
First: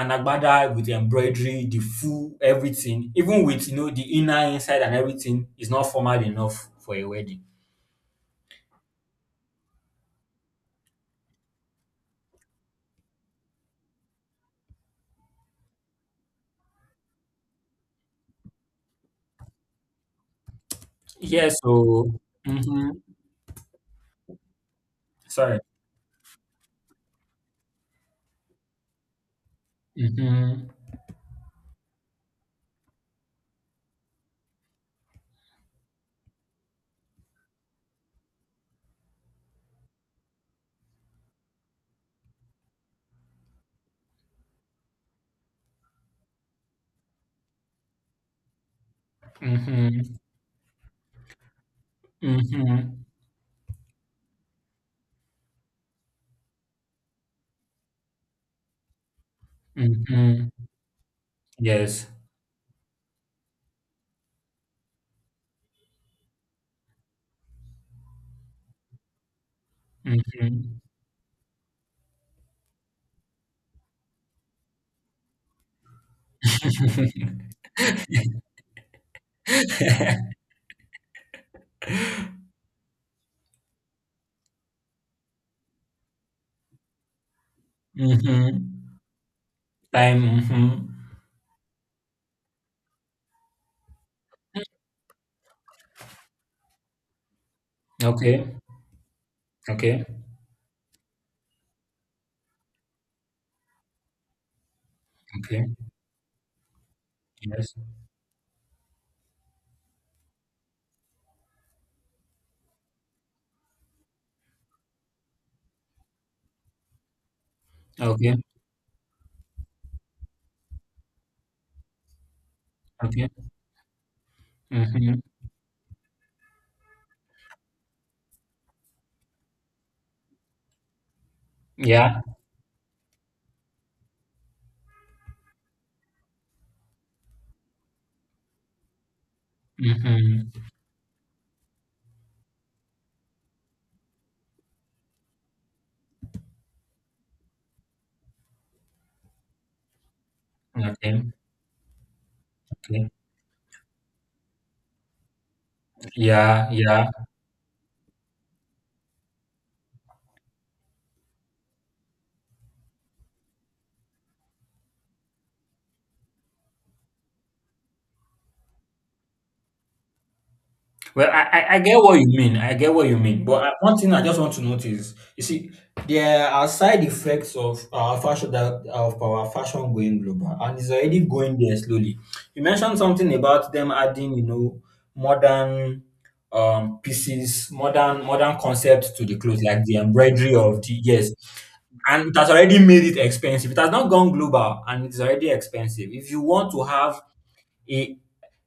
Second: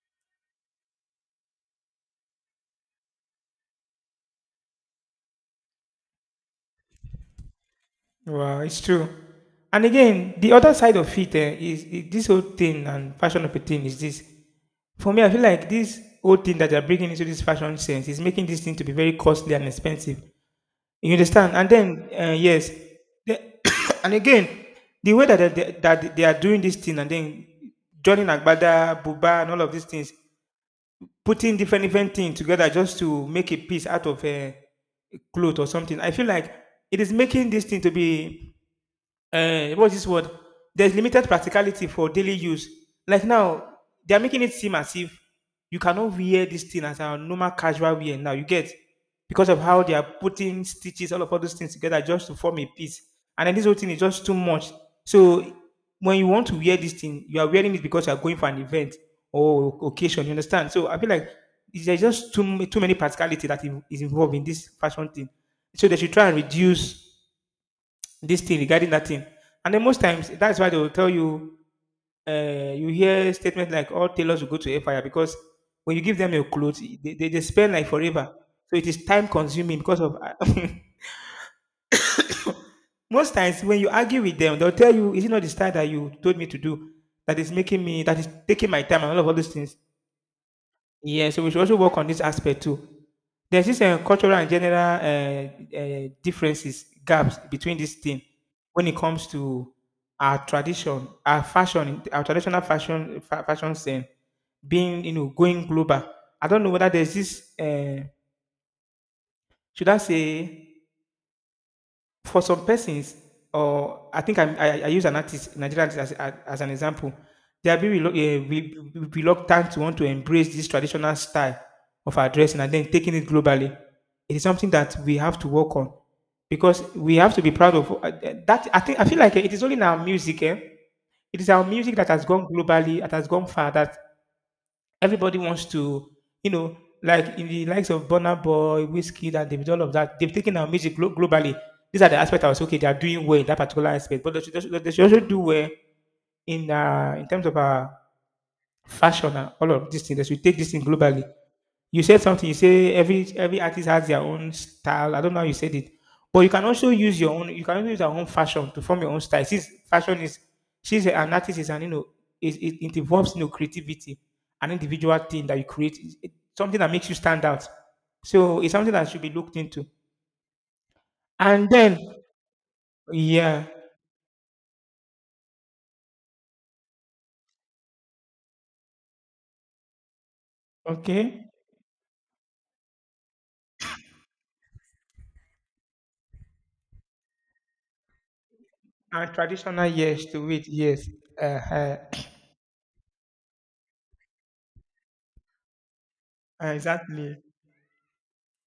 Speaker 2: an agbada with the embroidery, the full everything, even with, you know, the inner inside and everything is not formal enough for a wedding.
Speaker 1: Wow, it's true. And again, the other side of it eh, is this whole thing and fashion of a thing is this. For me, I feel like this whole thing that they're bringing into this fashion sense is making this thing to be very costly and expensive. You
Speaker 2: Yes,
Speaker 1: understand? And then,
Speaker 2: so
Speaker 1: yes,
Speaker 2: mm-hmm.
Speaker 1: the, and again, the way
Speaker 2: Sorry.
Speaker 1: that they are doing this thing, and then Johnny Nagbada, Buba, and all of these things,
Speaker 2: Mm-hmm.
Speaker 1: putting different different things together just to make a piece out of a cloth or something. I feel like it is making this thing to be what's this word? There's limited practicality for daily use. Like now, they're making it seem as if you cannot wear this thing as a normal casual wear now. You get, because of how they are
Speaker 2: Mm-hmm.
Speaker 1: putting stitches, all those things together just to form a
Speaker 2: Mm-hmm.
Speaker 1: piece. And then this whole thing is just too much. So when you want to wear this thing, you are wearing it because you are going for an event or occasion. You
Speaker 2: Mm-hmm.
Speaker 1: understand? So I feel like there's
Speaker 2: Yes.
Speaker 1: just too many practicality that is involved in this fashion thing. So they should try and reduce this thing regarding that thing. And then most times that's why they
Speaker 2: Mm-hmm.
Speaker 1: will tell you you hear statements like all tailors will go to a fire because when you give them your clothes, they spend like forever. So it is time consuming because of most times when you argue with them, they'll tell you, is it not the style that you told me to do that is taking my
Speaker 2: Mm-hmm.
Speaker 1: time and all those things?
Speaker 2: Time. Mm-hmm.
Speaker 1: Yeah, so we should also work on this aspect too. There's this cultural and general differences, gaps between this thing
Speaker 2: Okay.
Speaker 1: when it comes to
Speaker 2: Okay.
Speaker 1: our tradition, our fashion, our traditional fashion, fashion scene being, you know, going
Speaker 2: Okay.
Speaker 1: global. I don't know whether there's this,
Speaker 2: Yes.
Speaker 1: should I say, for some persons, or I think I use an artist, Nigerian artist, as an example, they are being
Speaker 2: Okay.
Speaker 1: reluctant to want to embrace this traditional style of our dressing and then taking it
Speaker 2: Okay.
Speaker 1: globally. It is something that we
Speaker 2: Mm-hmm.
Speaker 1: have to work on because we have to be proud of that. I think I feel like eh, it is only in our music. Eh? It is our music that
Speaker 2: Yeah.
Speaker 1: has gone globally, that has gone far. That everybody wants to, you know, like in the likes of Burna Boy, Whiskey, and David, all of that, they've
Speaker 2: Mm-hmm.
Speaker 1: taken our music globally. These are the aspects I was okay, they are doing well in that particular aspect, but they should also do well in terms of fashion and all of these things. They should take this thing globally.
Speaker 2: Okay.
Speaker 1: You said something. You say
Speaker 2: Okay.
Speaker 1: every artist has their own style. I don't know how you said it, but you can
Speaker 2: Yeah.
Speaker 1: also
Speaker 2: Yeah.
Speaker 1: use your own. You can also use your own fashion to form your own style. Since fashion is, she's an artist is an you know it involves you know creativity, an individual thing that you create. It's- it- something that makes you stand out. So it's something that should be looked into.
Speaker 2: Well, I,
Speaker 1: And
Speaker 2: I, I get
Speaker 1: then
Speaker 2: what you mean. I get what you mean. But
Speaker 1: yeah,
Speaker 2: I, one thing I just want to notice, you see, there are side effects of our fashion, that of our fashion going global, and it's already
Speaker 1: okay,
Speaker 2: going there slowly. You mentioned something about them adding, you know, modern pieces, modern concepts to
Speaker 1: and
Speaker 2: the clothes, like
Speaker 1: traditional
Speaker 2: the
Speaker 1: yes to
Speaker 2: embroidery
Speaker 1: it,
Speaker 2: of the
Speaker 1: yes,
Speaker 2: yes,
Speaker 1: uh,
Speaker 2: and it has already made it expensive. It has not gone global, and it's already expensive. If you want to have
Speaker 1: exactly.
Speaker 2: a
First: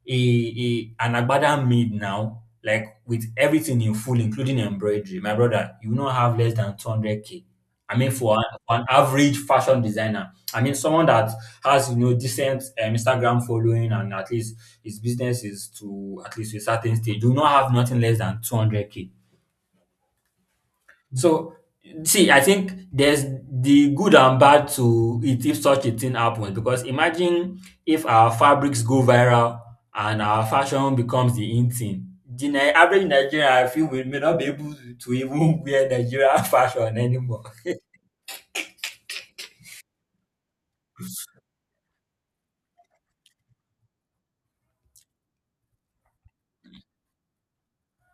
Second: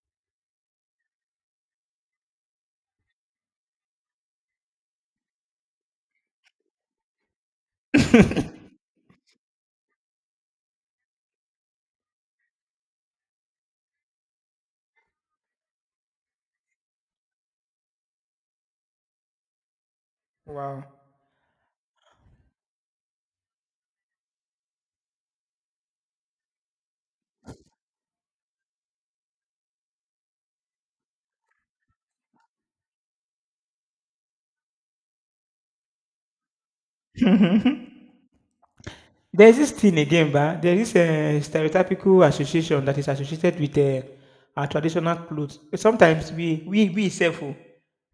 Speaker 2: a an agbada made now, like with everything in full, including embroidery, my brother, you will not have less than 200K. I mean, for an average fashion designer, I mean, someone that has, you know, decent Instagram following and at least his business is to at least a certain stage, you will not have nothing less than 200K.
Speaker 1: Wow.
Speaker 2: So, see, I think there's the good and bad to it if such a thing happens, because imagine if our fabrics go viral and our fashion becomes the in thing. The average Nigerian, I feel, we may not be able to even wear Nigerian fashion anymore.
Speaker 1: There's this thing again, ba. There is a stereotypical association that is associated with our traditional clothes. Sometimes we self oh,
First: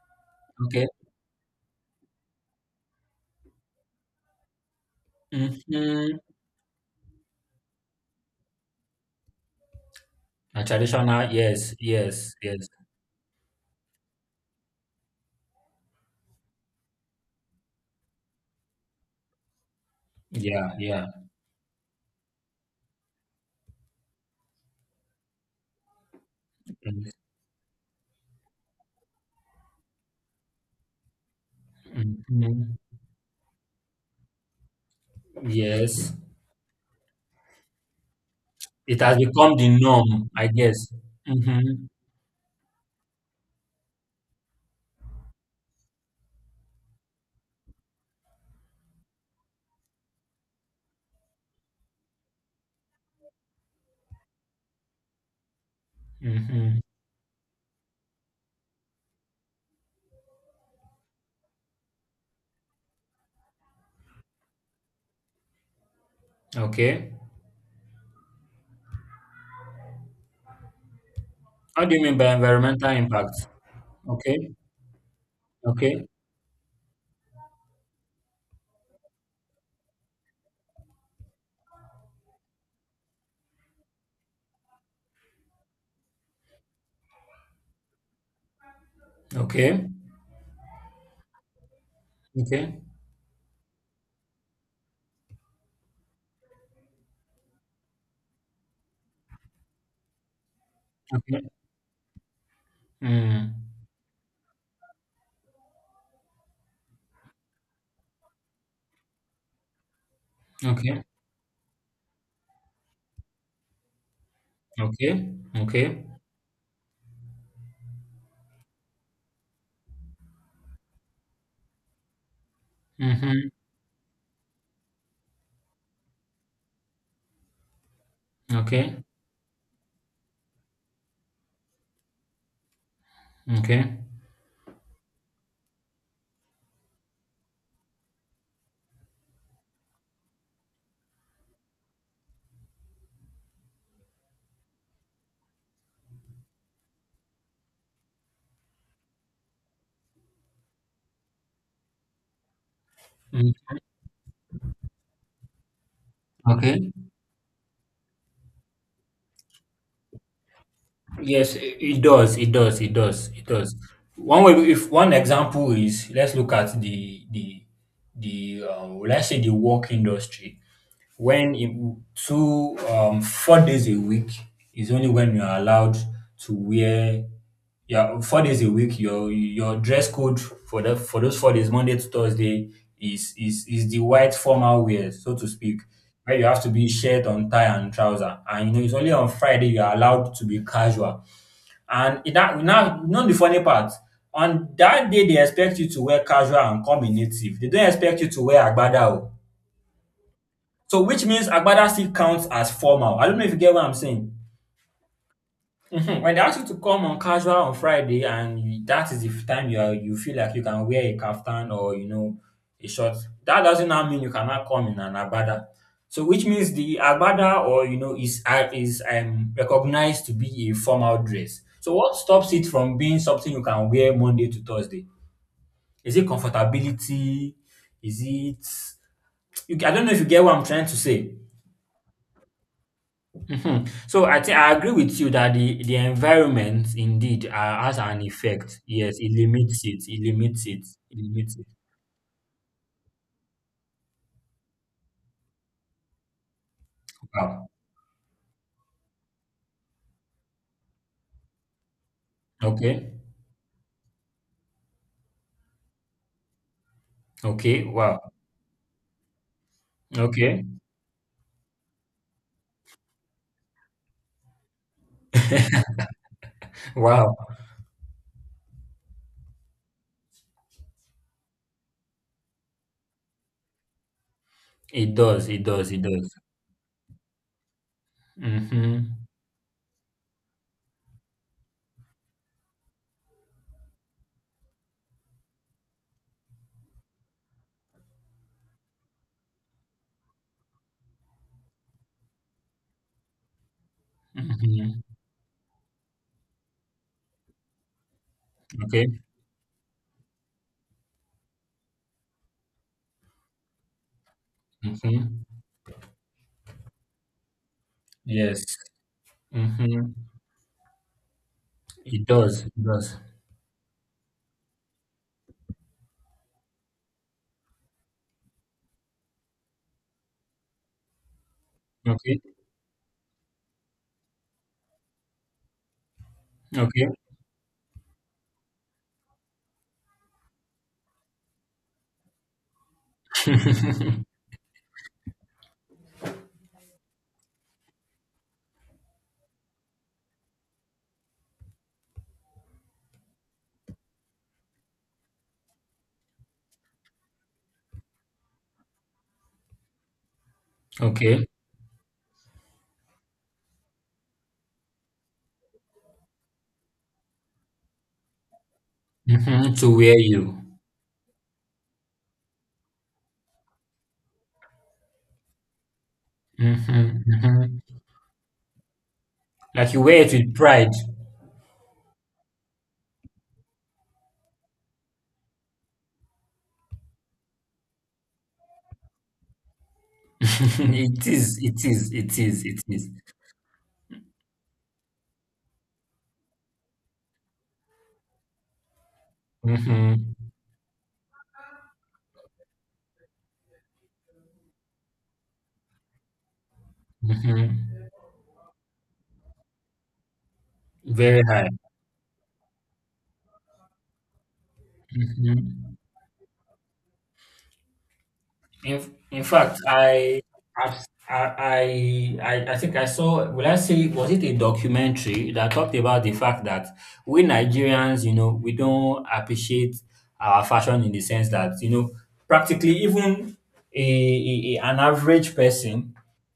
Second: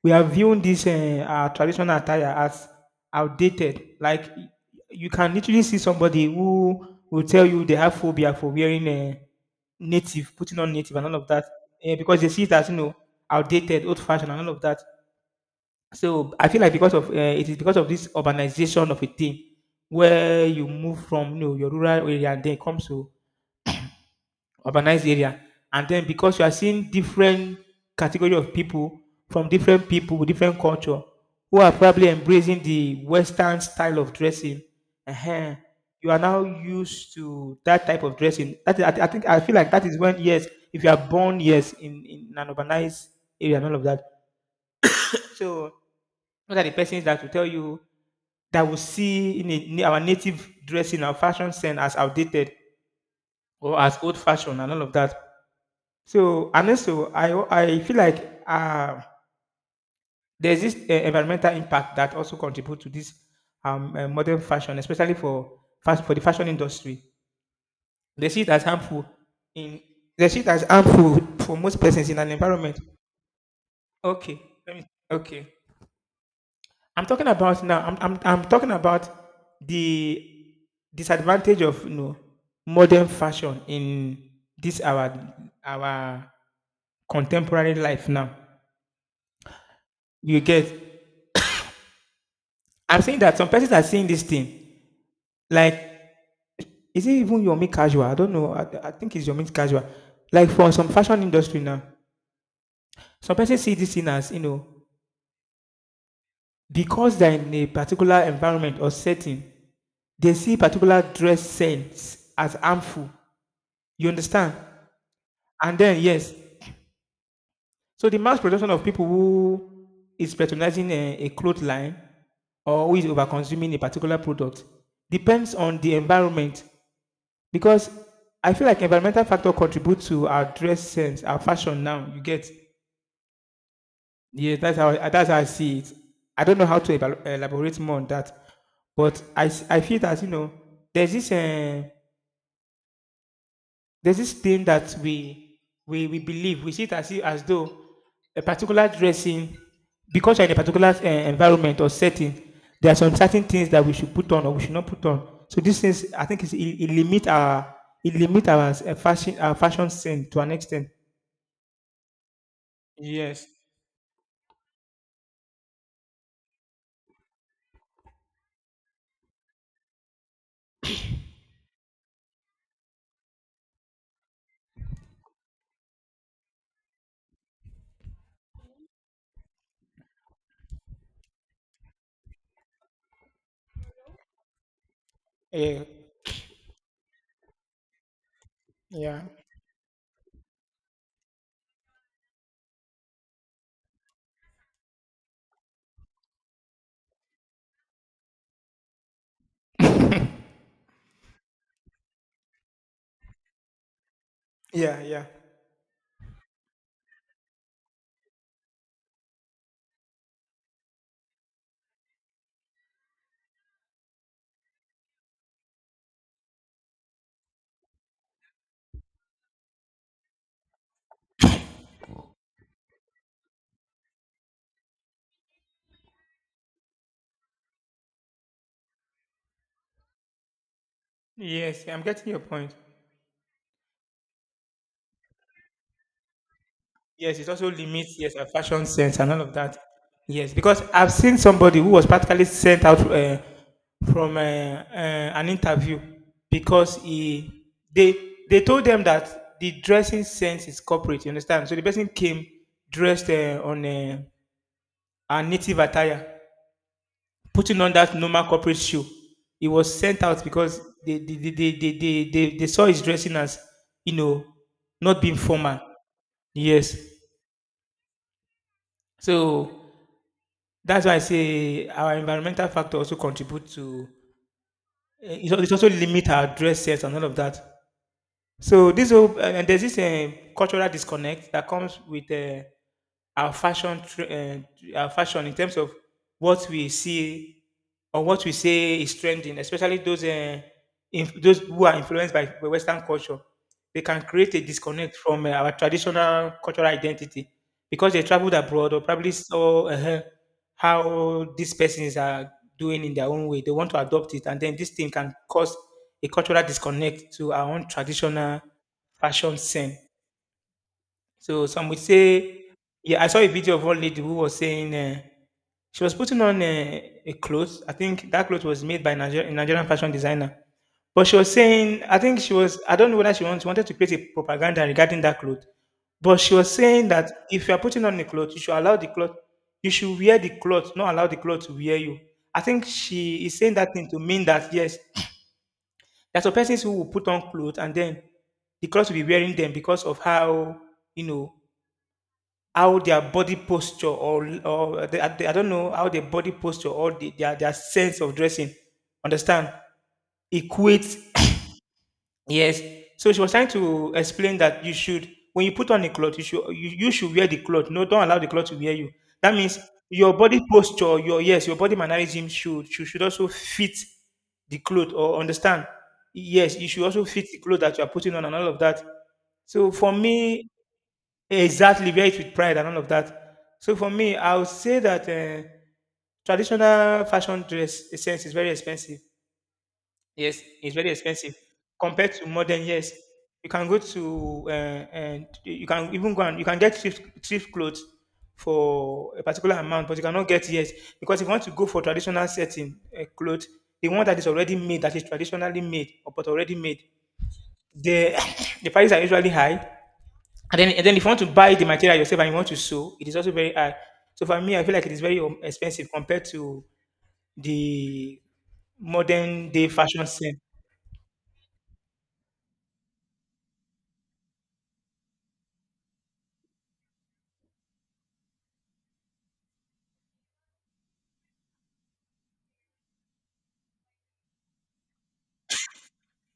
Speaker 1: we are viewing this
Speaker 2: Okay.
Speaker 1: our traditional attire as outdated. Like you can literally see
Speaker 2: Mm-hmm.
Speaker 1: somebody who will tell you they have phobia for wearing a native, putting
Speaker 2: A
Speaker 1: on native and all of
Speaker 2: traditional,
Speaker 1: that,
Speaker 2: yes,
Speaker 1: eh, because they
Speaker 2: yes,
Speaker 1: see it
Speaker 2: yes.
Speaker 1: as you know outdated, old fashioned and all of that. So I feel like because of it is because of this urbanization of a thing where you
Speaker 2: Yeah,
Speaker 1: move
Speaker 2: yeah.
Speaker 1: from you know, your rural area and then comes to urbanized area, and then because you are seeing different category of people from different people with different culture who are probably embracing
Speaker 2: Mm-hmm.
Speaker 1: the Western style of dressing, uh you
Speaker 2: Yes.
Speaker 1: are now used to that type of dressing. That is, I,
Speaker 2: It
Speaker 1: I
Speaker 2: has
Speaker 1: think I feel
Speaker 2: become
Speaker 1: like
Speaker 2: the
Speaker 1: that is when,
Speaker 2: norm,
Speaker 1: yes,
Speaker 2: I
Speaker 1: if
Speaker 2: guess.
Speaker 1: you are born, yes,
Speaker 2: Mm-hmm.
Speaker 1: in an urbanized area and all of that. So those are the persons that will tell you that we see in, a, in our native dressing, our fashion sense as outdated or as old fashioned and all of that. So, and
Speaker 2: Mm-hmm.
Speaker 1: also, I feel like there's this environmental impact that also contributes to this modern fashion, especially for for the fashion industry.
Speaker 2: Okay.
Speaker 1: They see it as harmful in, they see it as harmful for most
Speaker 2: How do you
Speaker 1: persons
Speaker 2: mean
Speaker 1: in an
Speaker 2: by
Speaker 1: environment.
Speaker 2: environmental impact? Okay,
Speaker 1: Okay, let me. Okay,
Speaker 2: okay,
Speaker 1: I'm talking about now. I'm talking about the disadvantage of, you know, modern fashion in this our our contemporary life now.
Speaker 2: okay,
Speaker 1: You get.
Speaker 2: okay,
Speaker 1: I'm saying that some persons are seeing this thing like, is it even your make casual? I don't know. I think it's your make casual. Like for some fashion
Speaker 2: okay,
Speaker 1: industry now, some
Speaker 2: mm.
Speaker 1: persons see this thing as, you know, because they're in a particular environment or setting, they see particular
Speaker 2: Okay,
Speaker 1: dress sense as harmful. You understand?
Speaker 2: okay,
Speaker 1: And then,
Speaker 2: okay,
Speaker 1: yes. So the mass production of people who is patronizing a cloth line or who is
Speaker 2: mm-hmm.
Speaker 1: overconsuming a particular product depends on the environment, because I feel like
Speaker 2: Okay,
Speaker 1: environmental factor contribute to our dress sense, our fashion now. You get,
Speaker 2: okay,
Speaker 1: yeah, that's how that's how I see it. I don't know how to elaborate more on that, but I feel that, you know, there's this uh, there's this thing that we we believe. We see it as if, as though a particular dressing, because you're in a particular environment or setting, there are some certain
Speaker 2: mm.
Speaker 1: things that we should put on or we should not put on. So these things I think is, it
Speaker 2: Okay.
Speaker 1: limit our, it limit our fashion, our fashion sense to an extent.
Speaker 2: Yes, it does, it does, it does, it
Speaker 1: Yes.
Speaker 2: does. One way, if one example is, let's look at the let's say the work industry. When it two 4 days a week is only when you're allowed to wear, yeah, 4 days a week, your dress code for the for those 4 days, Monday to Thursday, is the white formal wear, so to speak,
Speaker 1: Eh,
Speaker 2: where you have to be shirt on tie and trouser. And you know, it's only
Speaker 1: yeah,
Speaker 2: on Friday you're allowed to be casual. And it that now, you know the funny part, on that day they expect you to wear casual and come in native. They don't expect you to wear agbada o. So which means agbada still counts as formal. I don't know if you get what I'm saying.
Speaker 1: yeah, yeah,
Speaker 2: Mhm. When they ask you to come on casual on Friday, and you, that is the time you are, you feel like you can wear a kaftan or, you know, a short, that doesn't now mean you cannot come in an agbada. So which means the agbada or, you know, is recognized to be a formal dress. So what stops it from being something you can wear Monday to Thursday? Is it comfortability? Is it, you, I don't know if you get what I'm trying to say.
Speaker 1: yes, I'm getting your point.
Speaker 2: Mhm. So I think I agree with you that the environment
Speaker 1: Yes,
Speaker 2: indeed
Speaker 1: it also
Speaker 2: has
Speaker 1: limits,
Speaker 2: an
Speaker 1: yes, our
Speaker 2: effect.
Speaker 1: fashion
Speaker 2: Yes,
Speaker 1: sense and
Speaker 2: it
Speaker 1: all of that.
Speaker 2: limits it. It
Speaker 1: Yes,
Speaker 2: limits it.
Speaker 1: because I've
Speaker 2: It
Speaker 1: seen
Speaker 2: limits it.
Speaker 1: somebody who was practically sent out from an interview because he,
Speaker 2: Wow.
Speaker 1: they they told them that the dressing sense is corporate. You understand? So the person came
Speaker 2: Okay.
Speaker 1: dressed on a native attire, putting
Speaker 2: Okay.
Speaker 1: on that
Speaker 2: Wow.
Speaker 1: normal corporate shoe. He was sent out
Speaker 2: Okay.
Speaker 1: because they saw his dressing as, you know, not being formal. Yes.
Speaker 2: Wow.
Speaker 1: So that's why I say our environmental factor also contribute to,
Speaker 2: It
Speaker 1: eh,
Speaker 2: does. It
Speaker 1: it also
Speaker 2: does. It
Speaker 1: limit
Speaker 2: does.
Speaker 1: our dress sense and all of that. So this
Speaker 2: Mm-hmm.
Speaker 1: whole and there's this cultural disconnect that comes with our fashion, our fashion in terms of what we see or what we say is trending, especially those those who are influenced by Western culture. They can create a
Speaker 2: Mm-hmm.
Speaker 1: disconnect from our traditional cultural identity because they traveled abroad or
Speaker 2: Okay.
Speaker 1: probably saw how these persons are doing in their own way. They want to adopt it, and then this thing can
Speaker 2: Mm-hmm.
Speaker 1: cause a cultural disconnect to our own traditional
Speaker 2: Yes.
Speaker 1: fashion scene.
Speaker 2: Mm-hmm.
Speaker 1: So some would
Speaker 2: It
Speaker 1: say,
Speaker 2: does. It does.
Speaker 1: yeah, I saw a video of one lady who was saying she was putting on a clothes. I think that clothes was made by a Nigerian fashion designer. But she was saying, I think
Speaker 2: Okay.
Speaker 1: she was, I don't know whether wanted to create a propaganda regarding that cloth. But she was saying
Speaker 2: Okay.
Speaker 1: that if you are putting on the cloth, you should allow the cloth, you should wear the cloth, not allow the cloth to wear you. I think she is saying that thing to mean that, yes, there are some persons who will put on clothes and then the clothes will be wearing them because of how, you know, how their body posture or they, I don't know how their body posture or their sense of dressing. Understand? Equates
Speaker 2: Okay.
Speaker 1: yes. So she was trying to explain that you should, when you put on a cloth, you should wear the cloth. No, don't allow the cloth to wear you. That
Speaker 2: Mm-hmm.
Speaker 1: means
Speaker 2: To wear
Speaker 1: your
Speaker 2: you.
Speaker 1: body posture, your, yes, your body mannerism should also fit the cloth, or understand. Yes, you should also
Speaker 2: Mm-hmm.
Speaker 1: fit the cloth
Speaker 2: Mm-hmm.
Speaker 1: that you are putting on and all of that. So
Speaker 2: Like you
Speaker 1: for
Speaker 2: wear it with
Speaker 1: me,
Speaker 2: pride.
Speaker 1: exactly, wear it with pride and all of that. So for me, I would say that traditional fashion dress in a sense is very expensive. Yes, it's very
Speaker 2: It
Speaker 1: expensive
Speaker 2: is, it is,
Speaker 1: compared
Speaker 2: it
Speaker 1: to
Speaker 2: is,
Speaker 1: modern.
Speaker 2: it is.
Speaker 1: Yes, you can go to and you can even go and you can get thrift, thrift clothes for a particular amount, but you
Speaker 2: Mhm,
Speaker 1: cannot get, yes, because if you want to go for traditional setting clothes, the one that is already made, that is traditionally made or but already made,
Speaker 2: mhm.
Speaker 1: the the prices are usually high. And then if you want
Speaker 2: Very
Speaker 1: to
Speaker 2: high.
Speaker 1: buy the material yourself and you want to sew, it is also very high. So for me, I feel like it is very
Speaker 2: Mhm.
Speaker 1: expensive compared to the
Speaker 2: In in
Speaker 1: modern
Speaker 2: fact,
Speaker 1: day fashion scene.
Speaker 2: I've, I I I think I saw. Will I say was it a documentary that talked about the fact that we Nigerians, you know, we don't appreciate our fashion in the sense that, you know, practically even an average person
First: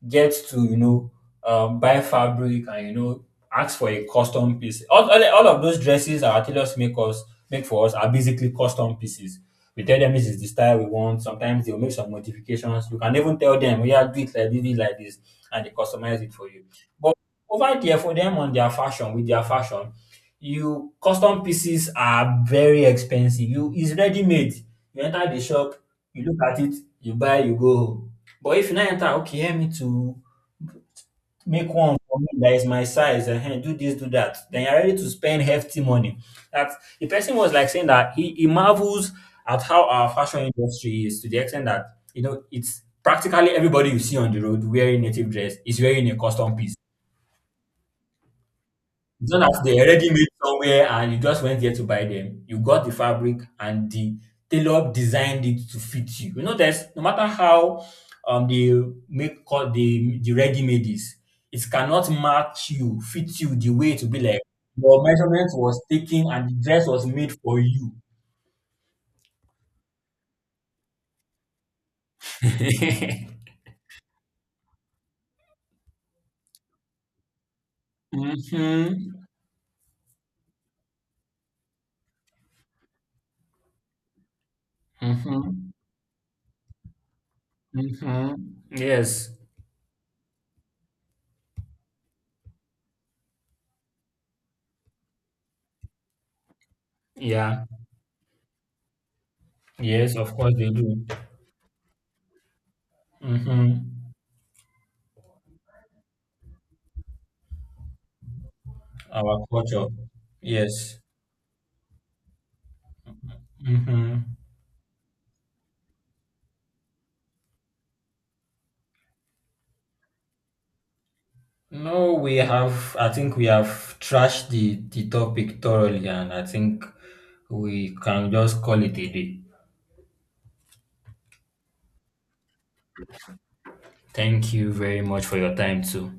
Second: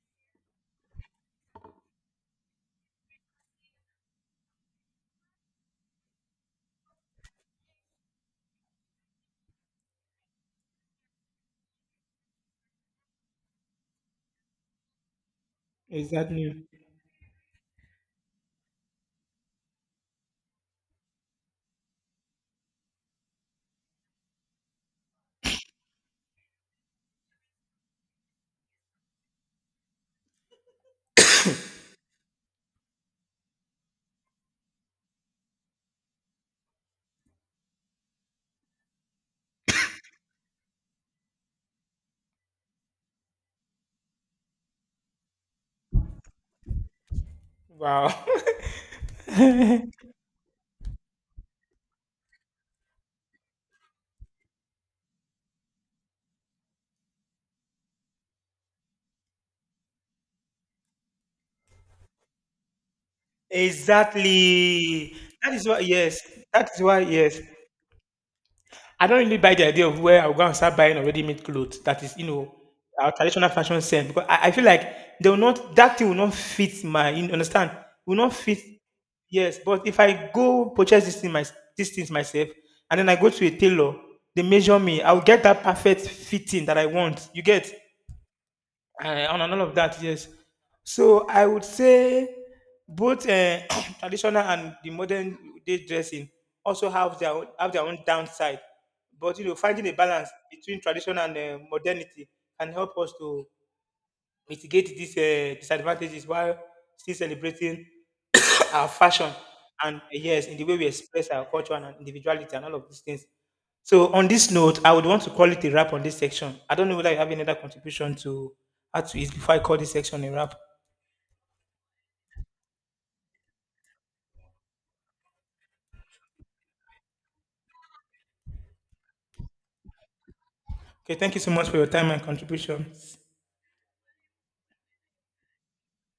Speaker 2: get to, you know, buy fabric and, you know, ask for a custom piece. All of those dresses our tailors make for us are basically custom pieces. We tell them this is the style we want. Sometimes they'll make some modifications. You can even tell them, yeah, do it like this, do it like this, and they customize it for
Speaker 1: Exactly.
Speaker 2: you. But over there for them on their fashion, with their fashion, you custom pieces are very expensive. You it's ready made. You enter the shop, you look at it, you buy, you go home. But if you now enter, okay, help me to make one for me that is my size, do this, do that, then you're ready to spend hefty money. That the person was like saying that he marvels at how our fashion industry is to the extent that, you know, it's practically everybody you see on the road wearing native dress is wearing a custom piece.
Speaker 1: Wow.
Speaker 2: It's not as they already made somewhere and you just went there to buy them. You got the fabric and the tailor designed it to fit you. You know, there's no matter how they make cut the ready-made is, it cannot match you, fit you the way to be like your
Speaker 1: Exactly.
Speaker 2: measurement
Speaker 1: That is why,
Speaker 2: was
Speaker 1: yes.
Speaker 2: taken and the
Speaker 1: That is
Speaker 2: dress
Speaker 1: why,
Speaker 2: was made
Speaker 1: yes,
Speaker 2: for you.
Speaker 1: I don't really buy the idea of where I'll go and start buying already made clothes. That is, you know, our traditional fashion sense. Because I feel like they will not, that thing will not fit my, you understand? Will not fit.
Speaker 2: Mm-hmm.
Speaker 1: Yes. But if I go purchase this thing, my, these things myself, and then I go to a tailor, they measure me, I'll get that
Speaker 2: Mm-hmm.
Speaker 1: perfect fitting that I want. You get?
Speaker 2: Mm-hmm.
Speaker 1: Uh,
Speaker 2: Yes.
Speaker 1: and all of that. Yes. So I would say both traditional and the modern day dressing also
Speaker 2: Yeah.
Speaker 1: have their own downside. But, you know, finding a
Speaker 2: Yes,
Speaker 1: balance
Speaker 2: of course they
Speaker 1: between
Speaker 2: do.
Speaker 1: tradition and modernity can help us to
Speaker 2: Mm-hmm.
Speaker 1: mitigate these disadvantages while still celebrating our fashion
Speaker 2: Our culture.
Speaker 1: and, yes, in the way we
Speaker 2: Yes.
Speaker 1: express our culture and our individuality and all of these things. So
Speaker 2: Hmm.
Speaker 1: on this note, I would want to call it a wrap on this section. I don't know whether you have any other contribution to add to it before I call this section a wrap.
Speaker 2: No, we have. I think we have trashed the topic thoroughly, and I think we can just call it a day.
Speaker 1: Okay, thank you so much for your time and contribution.
Speaker 2: Thank you very much for your time too.